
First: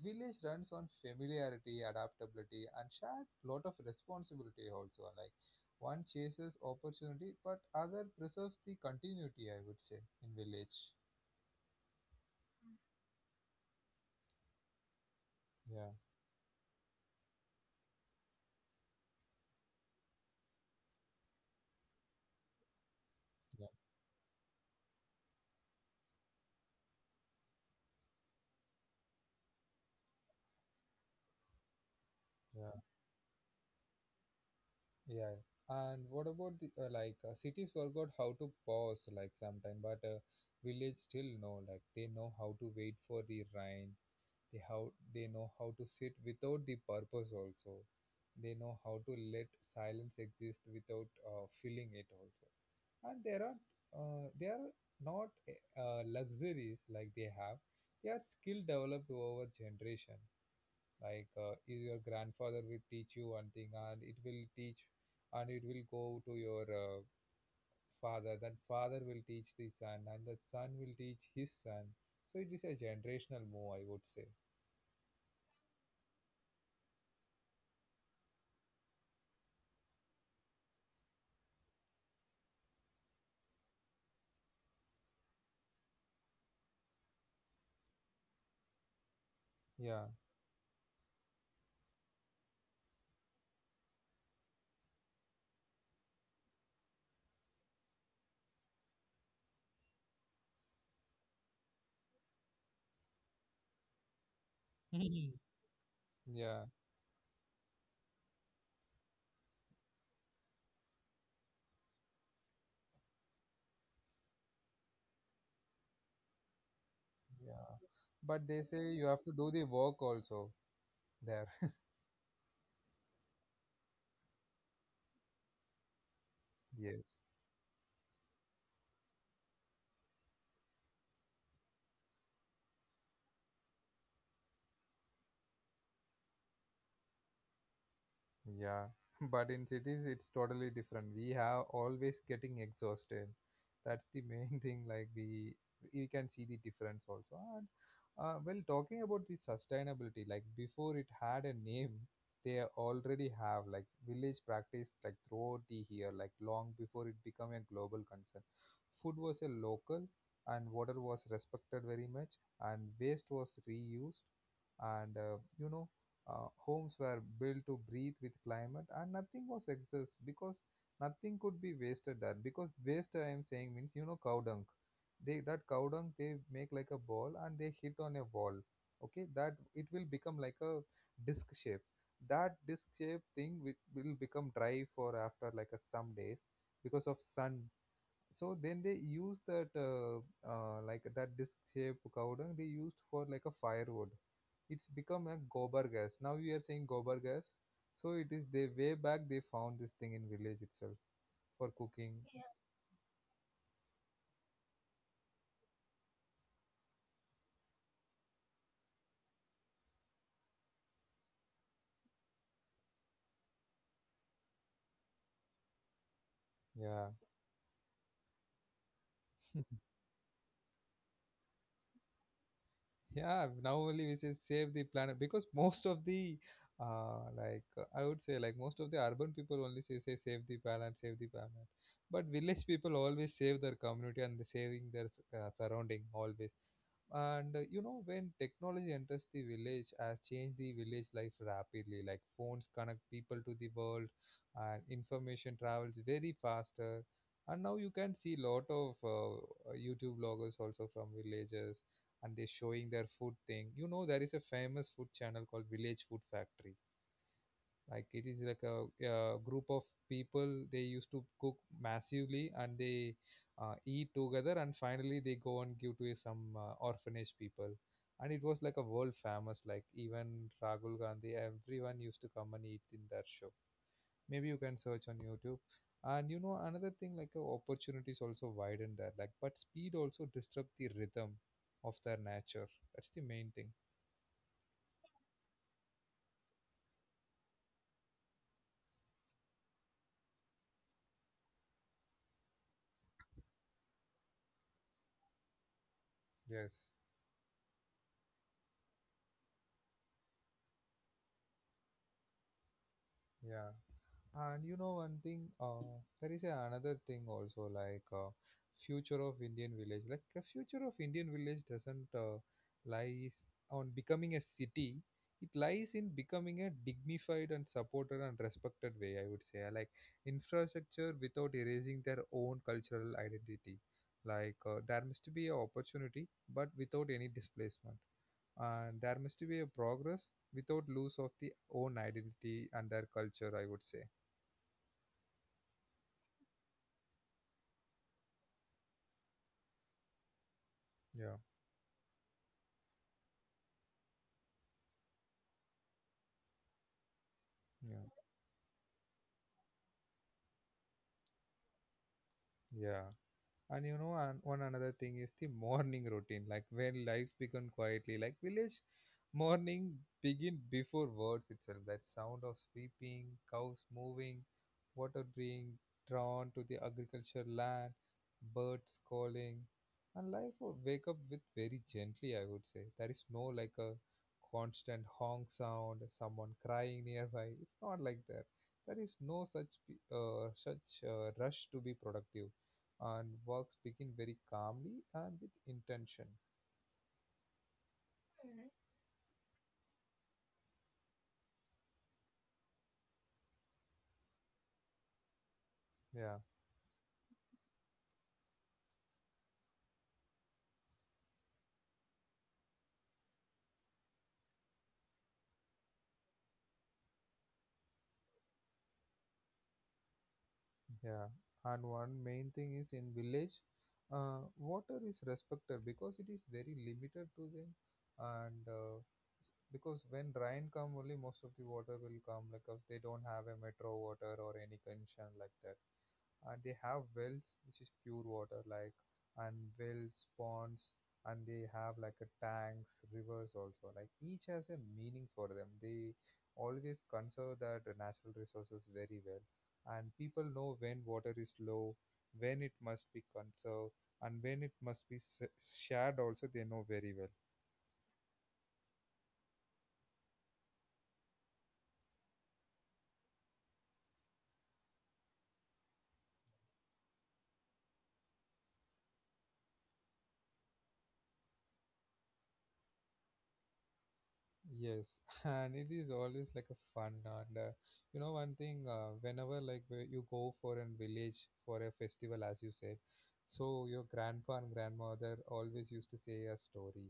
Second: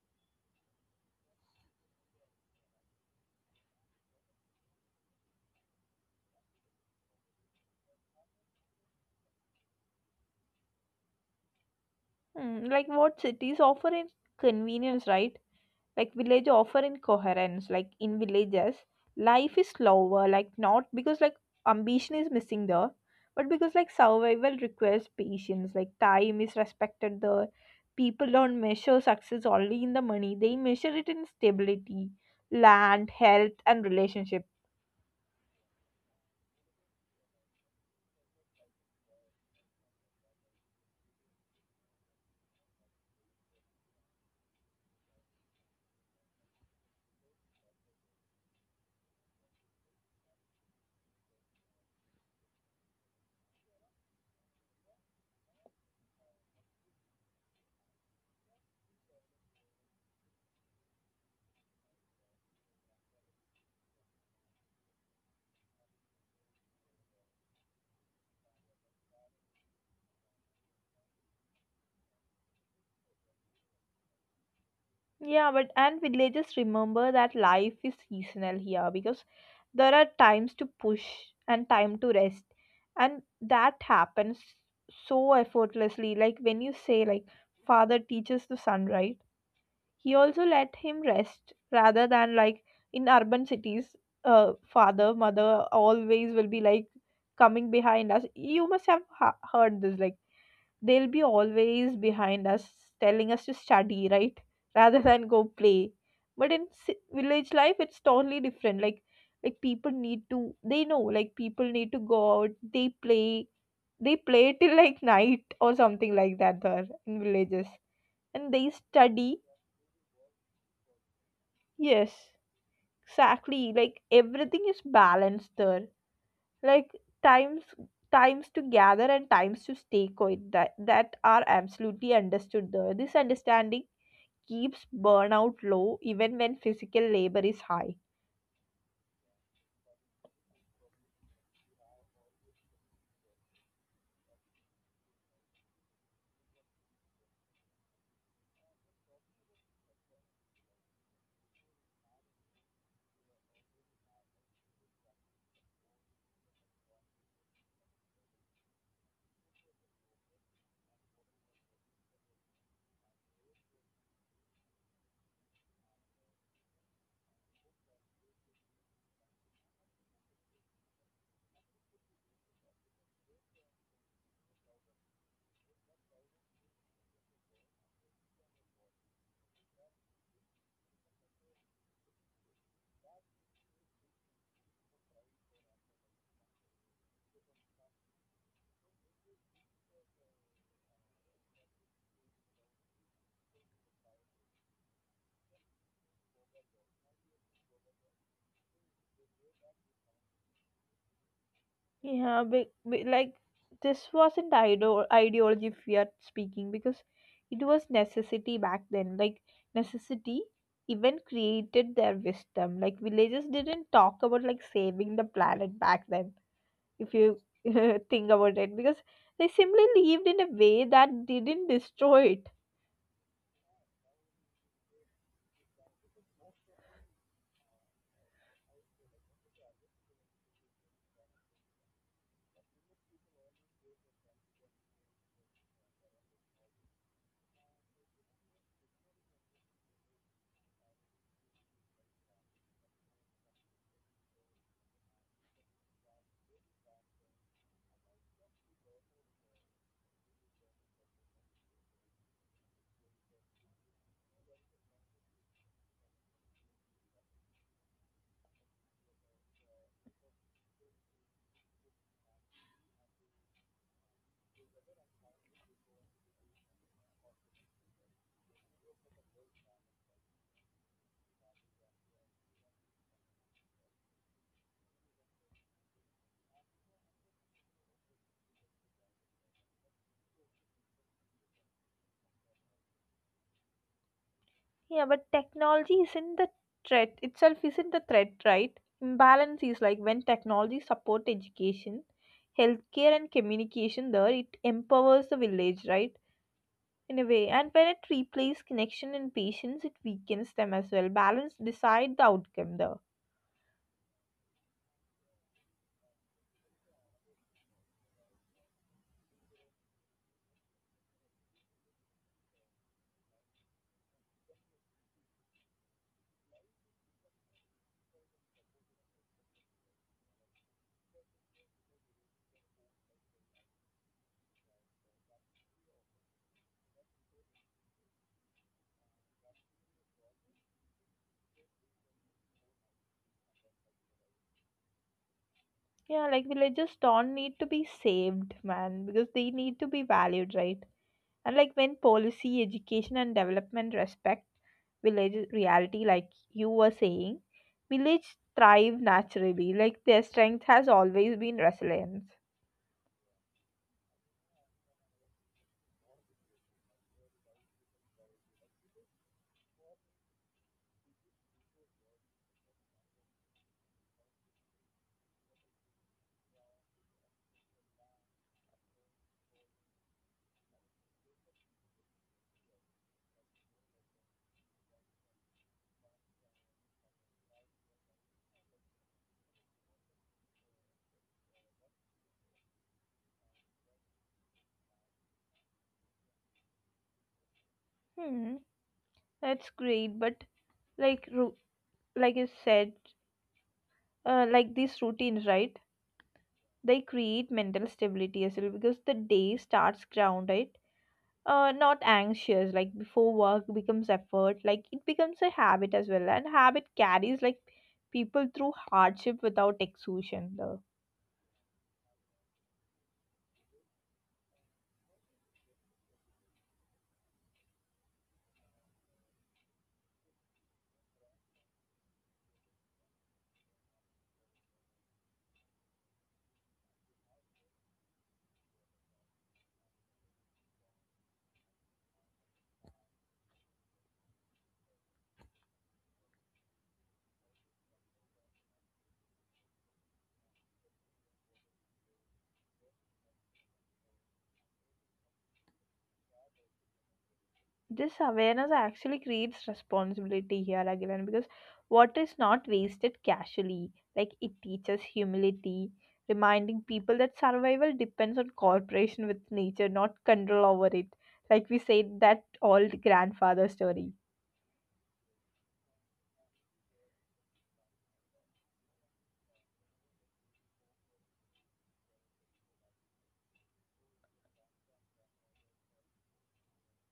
Speaker 1: Village runs on familiarity, adaptability, and shared lot of responsibility also. Like one chases opportunity, but other preserves the continuity. I would say in village.
Speaker 2: Hmm, like what cities offer is convenience, right?
Speaker 1: Yeah,
Speaker 2: Like village offer incoherence, like in villages life is slower, like not because like ambition is missing there, but
Speaker 1: yeah,
Speaker 2: because like survival requires patience, like time is respected there. People don't measure success only in the money, they measure it in stability,
Speaker 1: yeah,
Speaker 2: land health and relationship.
Speaker 1: yeah. And what about the like cities forgot how to pause like sometime, but village still know like they know how to wait for the rain. They know how to sit without the purpose also. They know how to let silence exist without feeling it also, and there are they are not luxuries. Like they are skill developed over generation. Like is your grandfather will teach you one thing, and it will go to your father, then father will teach the son and the son will teach his son. So it is a generational move, I would say.
Speaker 2: Yeah, but and villagers remember that life is seasonal here, because there are times to push and time to rest, and that happens so effortlessly. Like when you say, like father teaches the son, right?
Speaker 1: Yeah.
Speaker 2: He also let him rest, rather than like in urban cities, father, mother always will be like coming behind us. You must have heard this, like they'll be always behind us, telling us to study, right? Rather than
Speaker 1: Mhm.
Speaker 2: go play. But in
Speaker 1: Yeah,
Speaker 2: ci- village life, it's totally different. Like people need to, they know, like people need to go out, they play till like night or something like that there in villages,
Speaker 1: yeah,
Speaker 2: and
Speaker 1: but they
Speaker 2: they
Speaker 1: say you have to
Speaker 2: study.
Speaker 1: do the work also there. (laughs)
Speaker 2: Yes, exactly. Like everything is balanced there. Like
Speaker 1: Yes.
Speaker 2: times times to gather and times to stay quiet, that are absolutely understood there. This understanding keeps burnout low even when physical labor is high.
Speaker 1: Yeah, (laughs) but in cities it's totally different. We have always getting exhausted. That's the (laughs) main thing. Like we can see the difference also. And well, talking about the sustainability, like before it had a name, they already have like village practice like throughout the year, like long before it became a global concern. Food was a local, and water was respected very much, and waste was reused, and you know, homes were built to breathe with climate, and nothing was excess because nothing could be wasted there. Because waste, I am saying, means you know cow dung. They that cow dung they make like a ball and they hit on a wall. Okay, that it will become like a disc shape. That disc shape thing will become dry for after like a some days because of sun. So then they use that like that disc shape cowdung they used for like a firewood. It's become a gobar gas, now we are saying gobar gas. So it is they way back they found this thing in village itself for cooking.
Speaker 2: Yeah, but like this wasn't idol ideology, if we are speaking, because it was necessity back then. Like necessity even created their wisdom. Like villages didn't talk about like saving the planet back then, if
Speaker 1: Yeah.
Speaker 2: you (laughs) think about it, because they simply
Speaker 1: (laughs)
Speaker 2: lived in a way that didn't destroy it.
Speaker 1: Yeah, now only we say save the planet because most of the I would say, like most of the urban people only say, say save the planet, save the planet, but village people always save their community and they saving their surrounding always. And you know, when technology enters the village, has changed the village life rapidly. Like phones connect people to the world, and information travels very faster. And now you can see lot of YouTube vloggers also from villages, and they're showing their food thing. You know, there is a famous food channel called Village Food Factory. Like it is like a group of people they used to cook massively, and they eat together, and finally they go and give to some orphanage people. And it was like a world famous, like even Rahul Gandhi everyone used to come and eat in that show. Maybe you can search on YouTube. And you know another thing, like opportunities also widen that, like but speed also disrupt the rhythm of their nature. That's the main thing.
Speaker 2: Yeah, but technology isn't the threat, itself isn't the threat, right? Imbalance is, like when technology support education, healthcare and communication there, it empowers the village, right?
Speaker 1: Yes.
Speaker 2: In a way. And when it replaces connection and patience, it weakens them as well. Balance decide the outcome there.
Speaker 1: Yeah. And you know one thing, there is a another thing also like future of Indian village. Like a future of Indian village doesn't lies on becoming a city. It lies in becoming a dignified and supported and respected way. I would say like infrastructure without erasing their own cultural identity. Like there must be a opportunity, but without any displacement. And there must be a progress without loss of the own identity and their culture, I would say.
Speaker 2: Yeah, like villages don't need to be saved, man, because they need to be valued, right?
Speaker 1: Yeah,
Speaker 2: And like when policy, education, and development respect village reality, like you were saying,
Speaker 1: yeah,
Speaker 2: village thrive naturally. Like their strength has always been resilience.
Speaker 1: yeah. And you know, and one another thing is the morning routine, like when lives begin quietly, like village morning begin before words itself. That sound of sweeping, cows moving, water being drawn to the agricultural land, birds calling, and life would wake up with very gently, I would say. There is no like a constant honk sound, someone crying nearby. It's not like that. There is no such rush to be productive, and works begin very calmly and with intention.
Speaker 2: Hmm, that's great. But like ru- like you said, like these routines, right?
Speaker 1: Yeah,
Speaker 2: They create mental stability as well because the day starts grounded, not anxious, like before work becomes effort, like it becomes a habit as well, and habit carries like people through hardship without exhaustion though.
Speaker 1: yeah. And one main thing is in village, water is respected because it is very limited to them, and because when rain come, only most of the water will come, like if they don't have a metro water or any connection like that. And they have wells which is pure water, like, and wells, ponds, and they have like a tanks, rivers also. Like each has a meaning for them. They always conserve that natural resources very well. And people know when water is low, when it must be conserved, and when it must be shared also. They know very well.
Speaker 2: This awareness actually creates responsibility here again, because what is not wasted casually, like it teaches humility, reminding people that survival depends on cooperation with nature, not control over it, like we said that old grandfather story.
Speaker 1: Yes, (laughs) and it is always like a fun. And you know one thing, whenever like where you go for a village for a festival as you said, so your grandpa and grandmother always used to say a story,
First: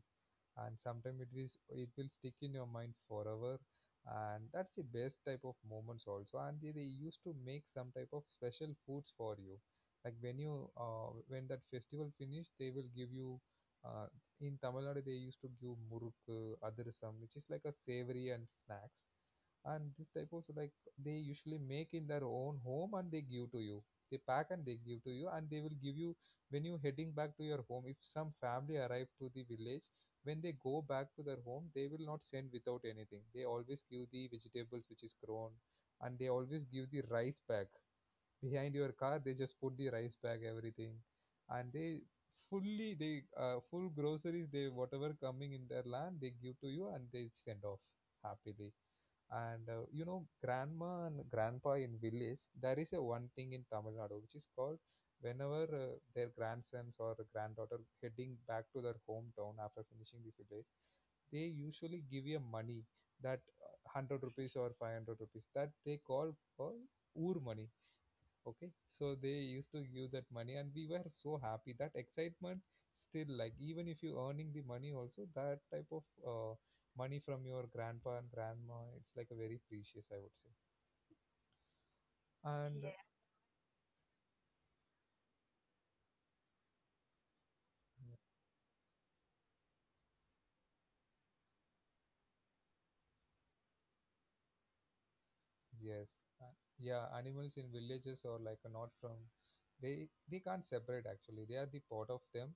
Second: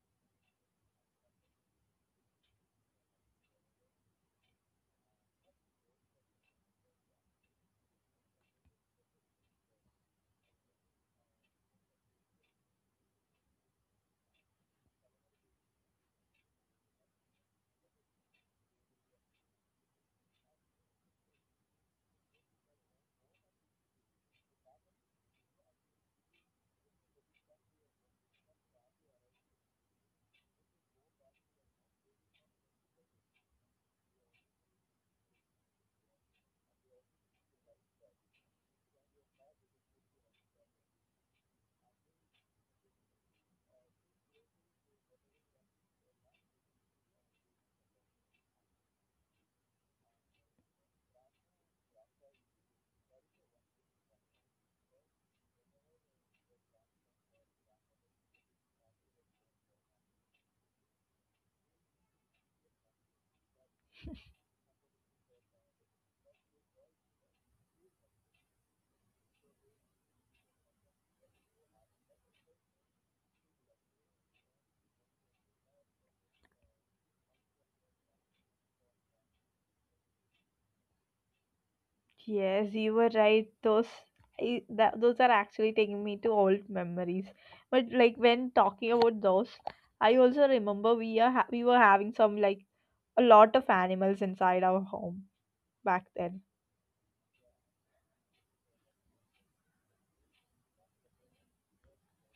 Speaker 1: and sometimes it is it will stick in your mind forever, and that's the best type of moments also. And they used to make some type of special foods for you, like when you when that festival finished, they will give you uh, in Tamil Nadu they used to give murukku, adirsam, which is like a savory and snacks. And this type of, so like they usually make in their own home and they give to you. They pack and they give to you, and they will give you when you heading back to your home. If some family arrive to the village, when they go back to their home, they will not send without anything. They always give the vegetables which is grown, and they always give the rice bag. Behind your car they just put the rice bag, everything. And they fully they full groceries they whatever coming in their land they give to you, and they send off happily. And you know grandma and grandpa in village, there is a one thing in Tamil Nadu which is called, whenever their grandsons or granddaughter heading back to their hometown after finishing the village, they usually give you money, that 100 rupees or 500 rupees, that they call for oor money. Okay, so they used to give that money and we were so happy, that excitement still, like even if you earning the money also, that type of money from your grandpa and grandma, it's like a very precious, I would say. And
Speaker 2: Yes, you were right. Those those are actually taking me to old memories. But
Speaker 1: mm,
Speaker 2: like when talking about those, I also remember we were having some like a lot of animals inside our home
Speaker 1: yes.
Speaker 2: back
Speaker 1: Uh,
Speaker 2: then.
Speaker 1: yeah, animals in villages are like a not from, they can't separate actually, they are the part of them.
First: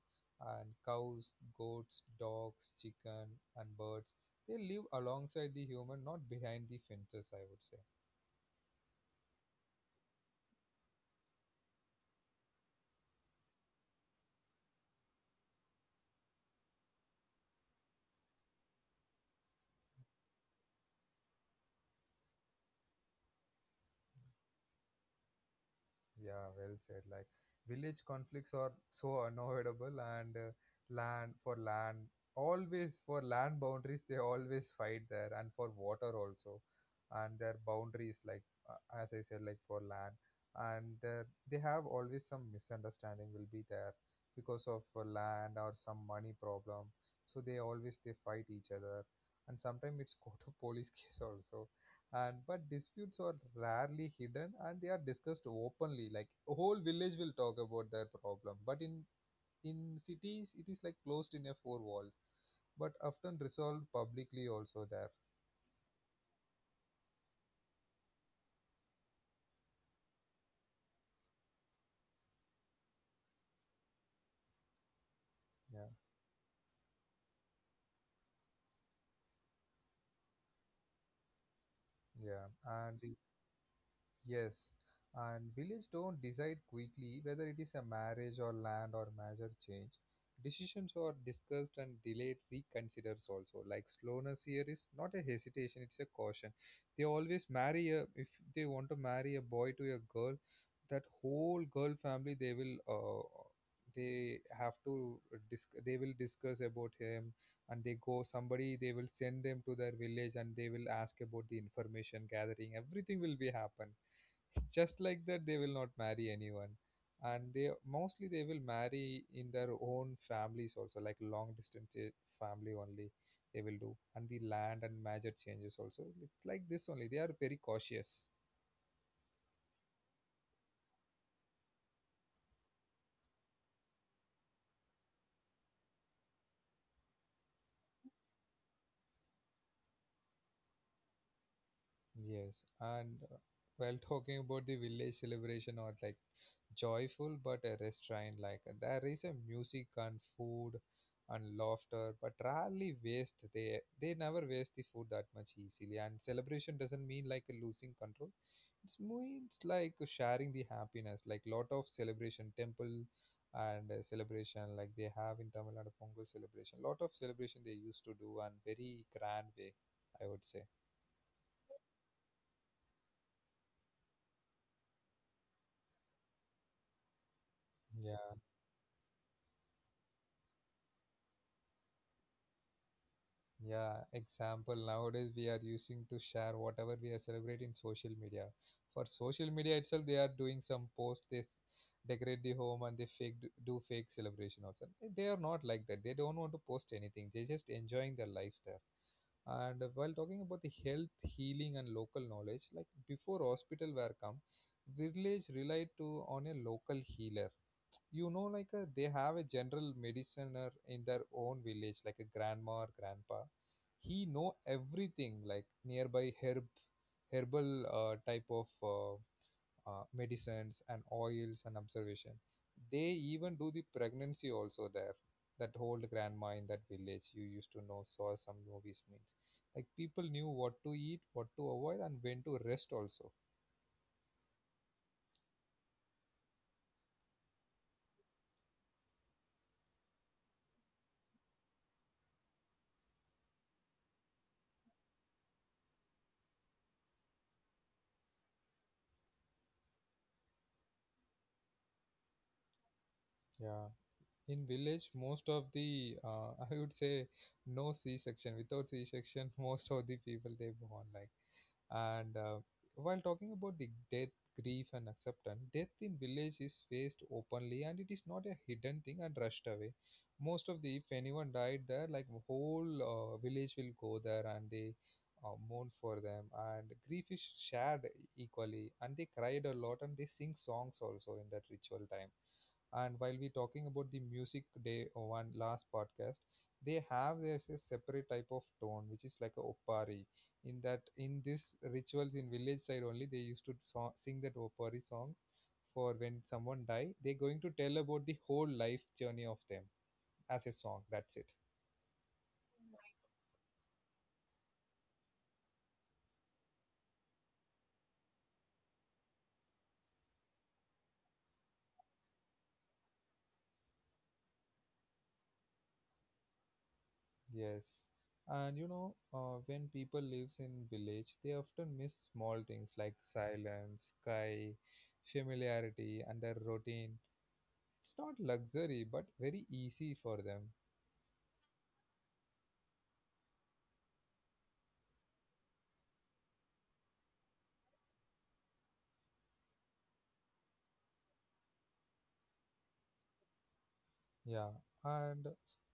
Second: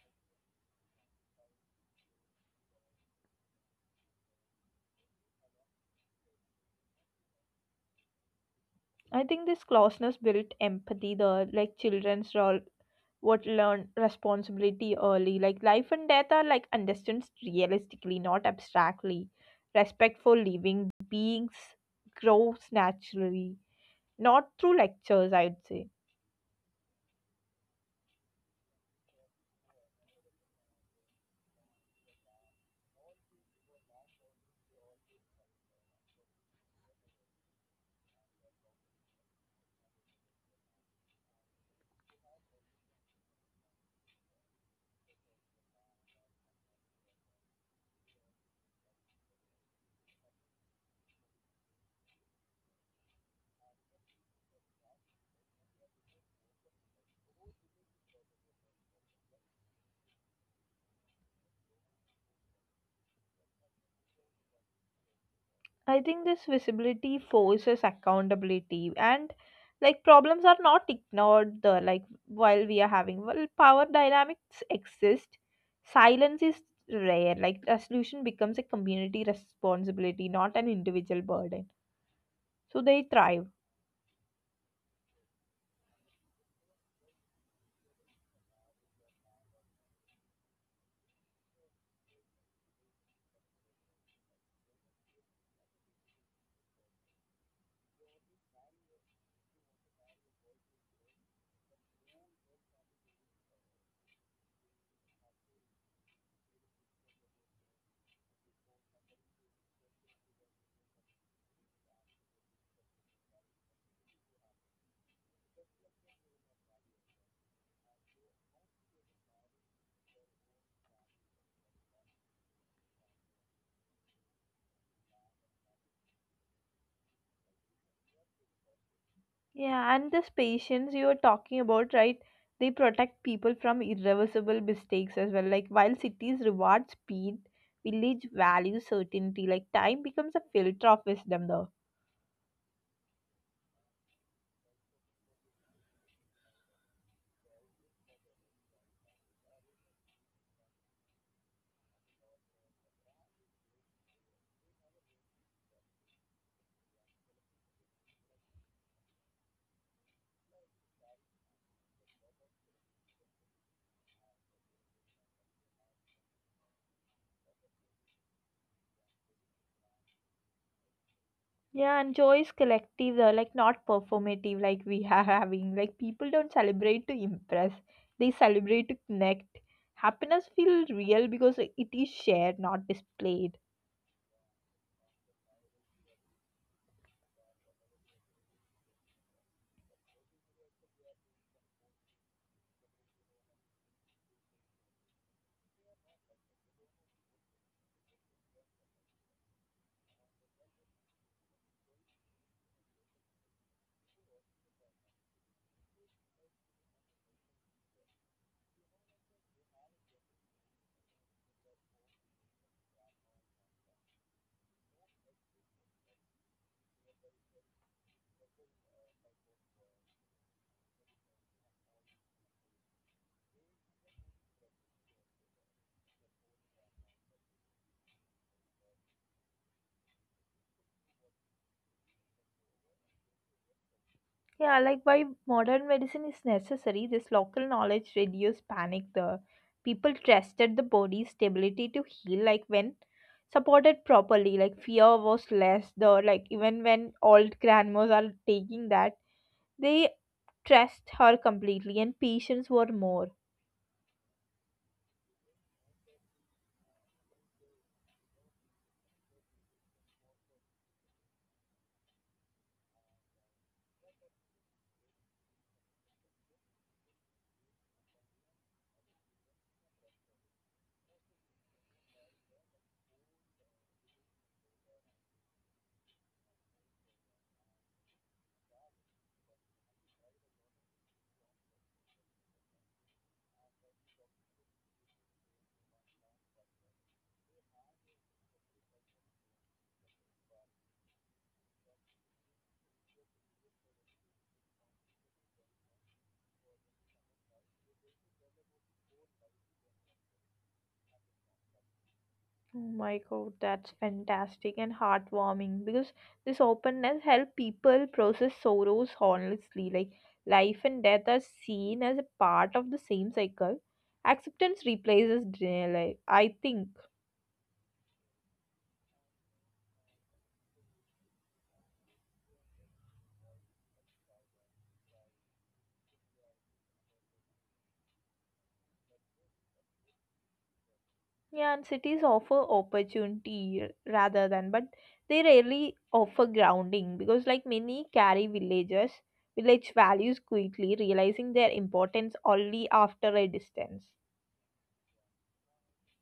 Speaker 1: And cows, goats, dogs, chicken and birds, they live alongside the human, not behind the fences, I would say.
Speaker 2: I think this closeness built empathy. The like children's role what learn responsibility early. Like life and death are like understood realistically, not abstractly. Respect for living beings grows naturally, not through lectures, I'd say.
Speaker 1: Yeah, well said. Like village conflicts are so unavoidable, and land for land, always for land boundaries, they always fight there, and for water also, and their boundaries, like as I said, like for land, and they have always some misunderstanding will be there because of land or some money problem. So they always they fight each other, and sometimes it's (laughs) go to police case also. And but disputes are rarely hidden and they are discussed openly, like a whole village will talk about their problem, but in cities it is like closed in a four walls, but often resolved publicly also there.
Speaker 2: I think this visibility forces accountability, and like problems are not ignored, the like while we are having well power dynamics exist, silence is rare, like resolution becomes a community responsibility, not an individual burden,
Speaker 1: Yeah,
Speaker 2: so
Speaker 1: yeah. And
Speaker 2: they thrive.
Speaker 1: yes, and villages don't decide quickly whether it is a marriage or land or major change. Decisions are discussed and delayed, reconsiders also. Like slowness here is not a hesitation, it's a caution. They always marry a, if they want to marry a boy to a girl, that whole girl family they will they have to they will discuss about him, and they go somebody, they will send them to their village and they will ask about the information, gathering everything will be happen. Just like that they will not marry anyone. And they mostly they will marry in their own families also, like long distance family only they will do. And the land and major changes also, it's like this only, they are very cautious.
Speaker 2: Yeah, and this patience you are talking about, right? They protect people from irreversible mistakes as well. Like while cities reward speed, village values certainty. Like time becomes a filter of wisdom though.
Speaker 1: Yes, and while talking about the village celebration or like joyful but a restrained, like there is a music and food and laughter, but rarely waste. They never waste the food that much easily. And celebration doesn't mean like a losing control. It means like sharing the happiness, like lot of celebration, temple and celebration like they have in Tamil Nadu Pongal celebration. Lot of celebration they used to do and very grand way, I would say.
Speaker 2: Yeah, and joy is collective though, like not performative like we (laughs) are having. Like people don't celebrate to impress. They
Speaker 1: Yeah.
Speaker 2: celebrate to connect. Happiness feels real because it is shared, not displayed.
Speaker 1: Yeah, example nowadays we are using to share whatever we are celebrating social media. For social media itself, they are doing some post. Decorate the home and they do fake celebration also. They are not like that. They don't want to post anything. They're just enjoying their life there. And while talking about the health, healing, and local knowledge, like before hospital were come, village relied to on a local healer, you know, like a they have a general mediciner in their own village like a grandma or grandpa, he know everything like nearby herb herbal type of medicines and oils and observation, they even do the pregnancy also there. That old grandma in that village you used to know saw some movies means like people knew what to eat, what to avoid, and when to rest also.
Speaker 2: Yeah, like why modern medicine is necessary, this local knowledge reduced panic. The people trusted the body's stability to heal, like when supported properly, like fear was less. The like even when old grandmas are taking that, they trust her completely, and patients were more.
Speaker 1: Yeah, in village most of the (laughs) I would say no c-section, without c-section (laughs) most of the people they born like. And while talking about the death, grief and acceptance, death in village is faced openly and it is not a hidden thing and rushed away. Most of the if anyone died there, like whole village will go there and they mourn for them. And grief is shared equally and they cried a lot and they sing songs also in that ritual time. And while we talking about the music day or one last podcast, they have there's a separate type of tone which is like a opari. In this rituals in village side only, they used to sing that opari song for when someone die. They're going to tell about the whole life journey of them as a song. That's it.
Speaker 2: Oh my god, that's fantastic and heartwarming, because this openness helps people process sorrows honestly. Like life and death are seen as a part of the same cycle. Acceptance replaces denial, I think.
Speaker 1: Yes. And you know, when people lives in village, they often miss small things like silence, sky, familiarity, and their routine. It's not luxury, but very easy for them.
Speaker 2: Yeah, and cities offer opportunity rather than, but they rarely offer grounding, because like many carry villages, village values quickly, realizing their importance only after a distance.
Speaker 1: Yeah, and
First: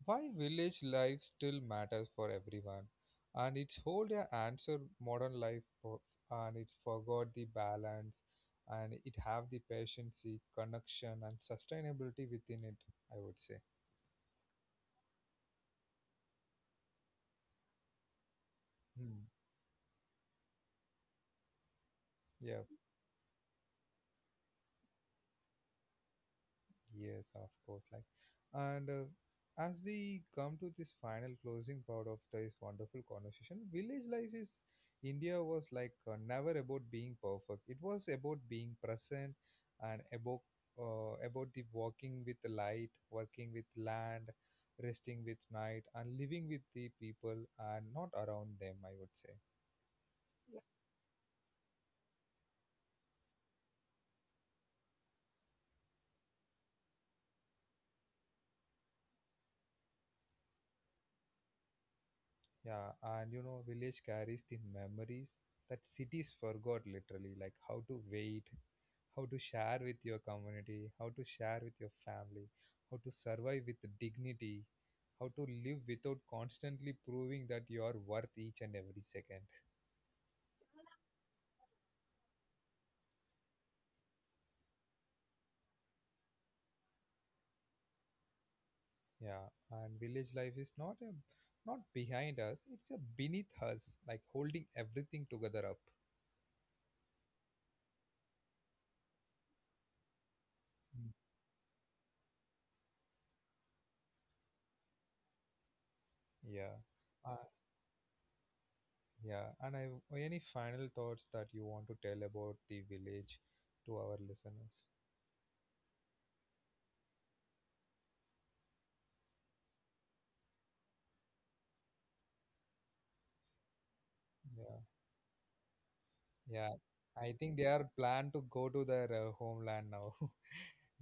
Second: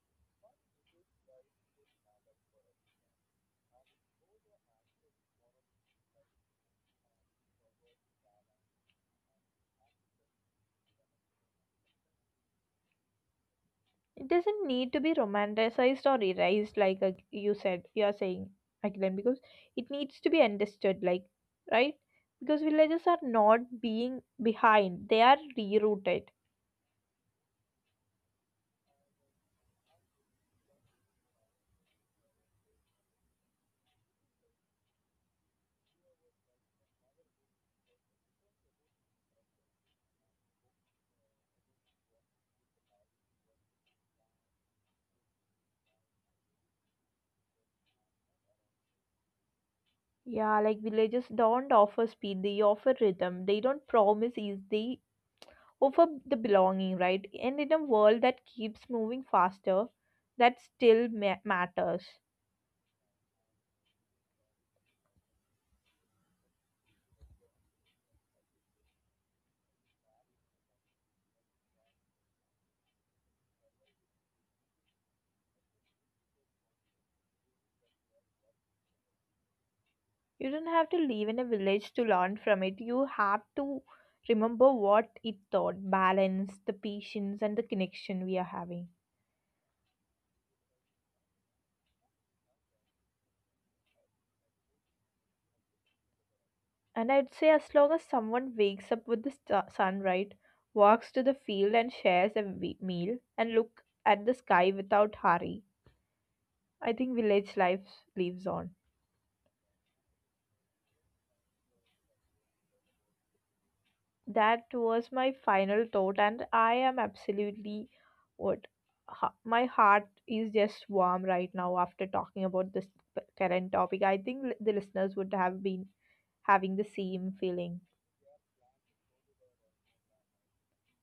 Speaker 1: why village life still matters for everyone, and it's hold a answer modern life, for, and it's forgot the balance, and it have the patience, connection, and sustainability within it. I would say.
Speaker 2: It doesn't need to be romanticized or erased, like you said, you are saying again,
Speaker 1: Hmm.
Speaker 2: because it needs to be understood, like, right? Because
Speaker 1: Yeah.
Speaker 2: villages are not being behind, they are rerouted.
Speaker 1: Yes, of course. Like, and as we come to this final closing part of this wonderful conversation, village life is India was like never about being perfect. It was about being present and about the walking with the light, working with land, resting with night, and living with the people and not around them. I would say.
Speaker 2: Yeah, like villages don't offer speed, they offer rhythm, they don't promise ease, they offer the belonging, right? And in a world that keeps moving faster, that still matters.
Speaker 1: Yeah, and you know, village carries the memories that cities forgot literally, like how to wait, how to share with your community, how to share with your family, how to survive with dignity, how to live without constantly proving that you are worth each and every second.
Speaker 2: You don't have to live in a village to learn from it. You have to remember what it taught: balance, the patience, and the connection we are having.
Speaker 1: Yeah, and village life is not a not behind us; it's a beneath us, like holding everything together up.
Speaker 2: And I'd say, as long as someone wakes up with the sun, right, walks
Speaker 1: Mm.
Speaker 2: to the field and shares a meal, and look at the sky without hurry,
Speaker 1: Yeah.
Speaker 2: I think village life lives on.
Speaker 1: Yeah, and I any final thoughts that you want to tell about the village to our listeners?
Speaker 2: That was my final thought, and I am absolutely what my heart is just warm right now after talking about this current topic. I think li- the
Speaker 1: Yeah.
Speaker 2: listeners would have been having
Speaker 1: Yeah,
Speaker 2: the same
Speaker 1: I think they
Speaker 2: feeling.
Speaker 1: are planned to go to their homeland now. (laughs)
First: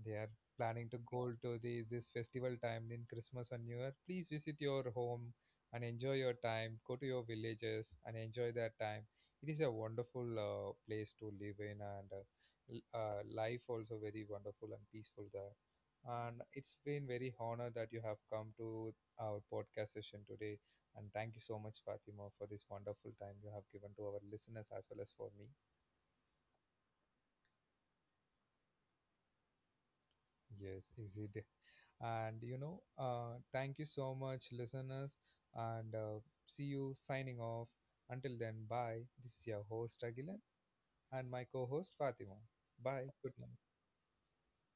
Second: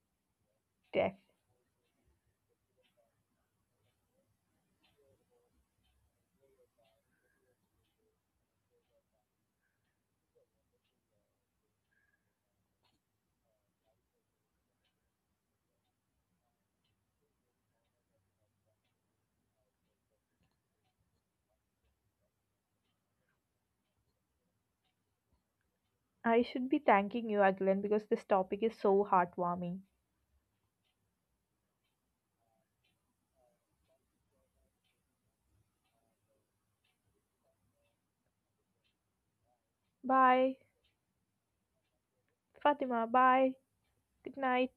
Speaker 1: They are planning to
Speaker 2: Def,
Speaker 1: go to the this festival time in Christmas and New Year. Please visit your home and enjoy your time. Go to your villages and enjoy that time. It is a wonderful place to live in, and life also very wonderful and peaceful there. And it's been very honor that you have come to our podcast session today, and thank you so much, Fatima, for this wonderful time you have given to our listeners as well as for me.
Speaker 2: I should be thanking you again, because this topic is so heartwarming.
Speaker 1: Yes, is it? And you know, thank you so much, listeners. And see you signing off. Until then, bye. This is your host, Agilan,
Speaker 2: Bye,
Speaker 1: and my co host, Fatima.
Speaker 2: Fatima,
Speaker 1: Bye. Good
Speaker 2: bye.
Speaker 1: night.
Speaker 2: Good night.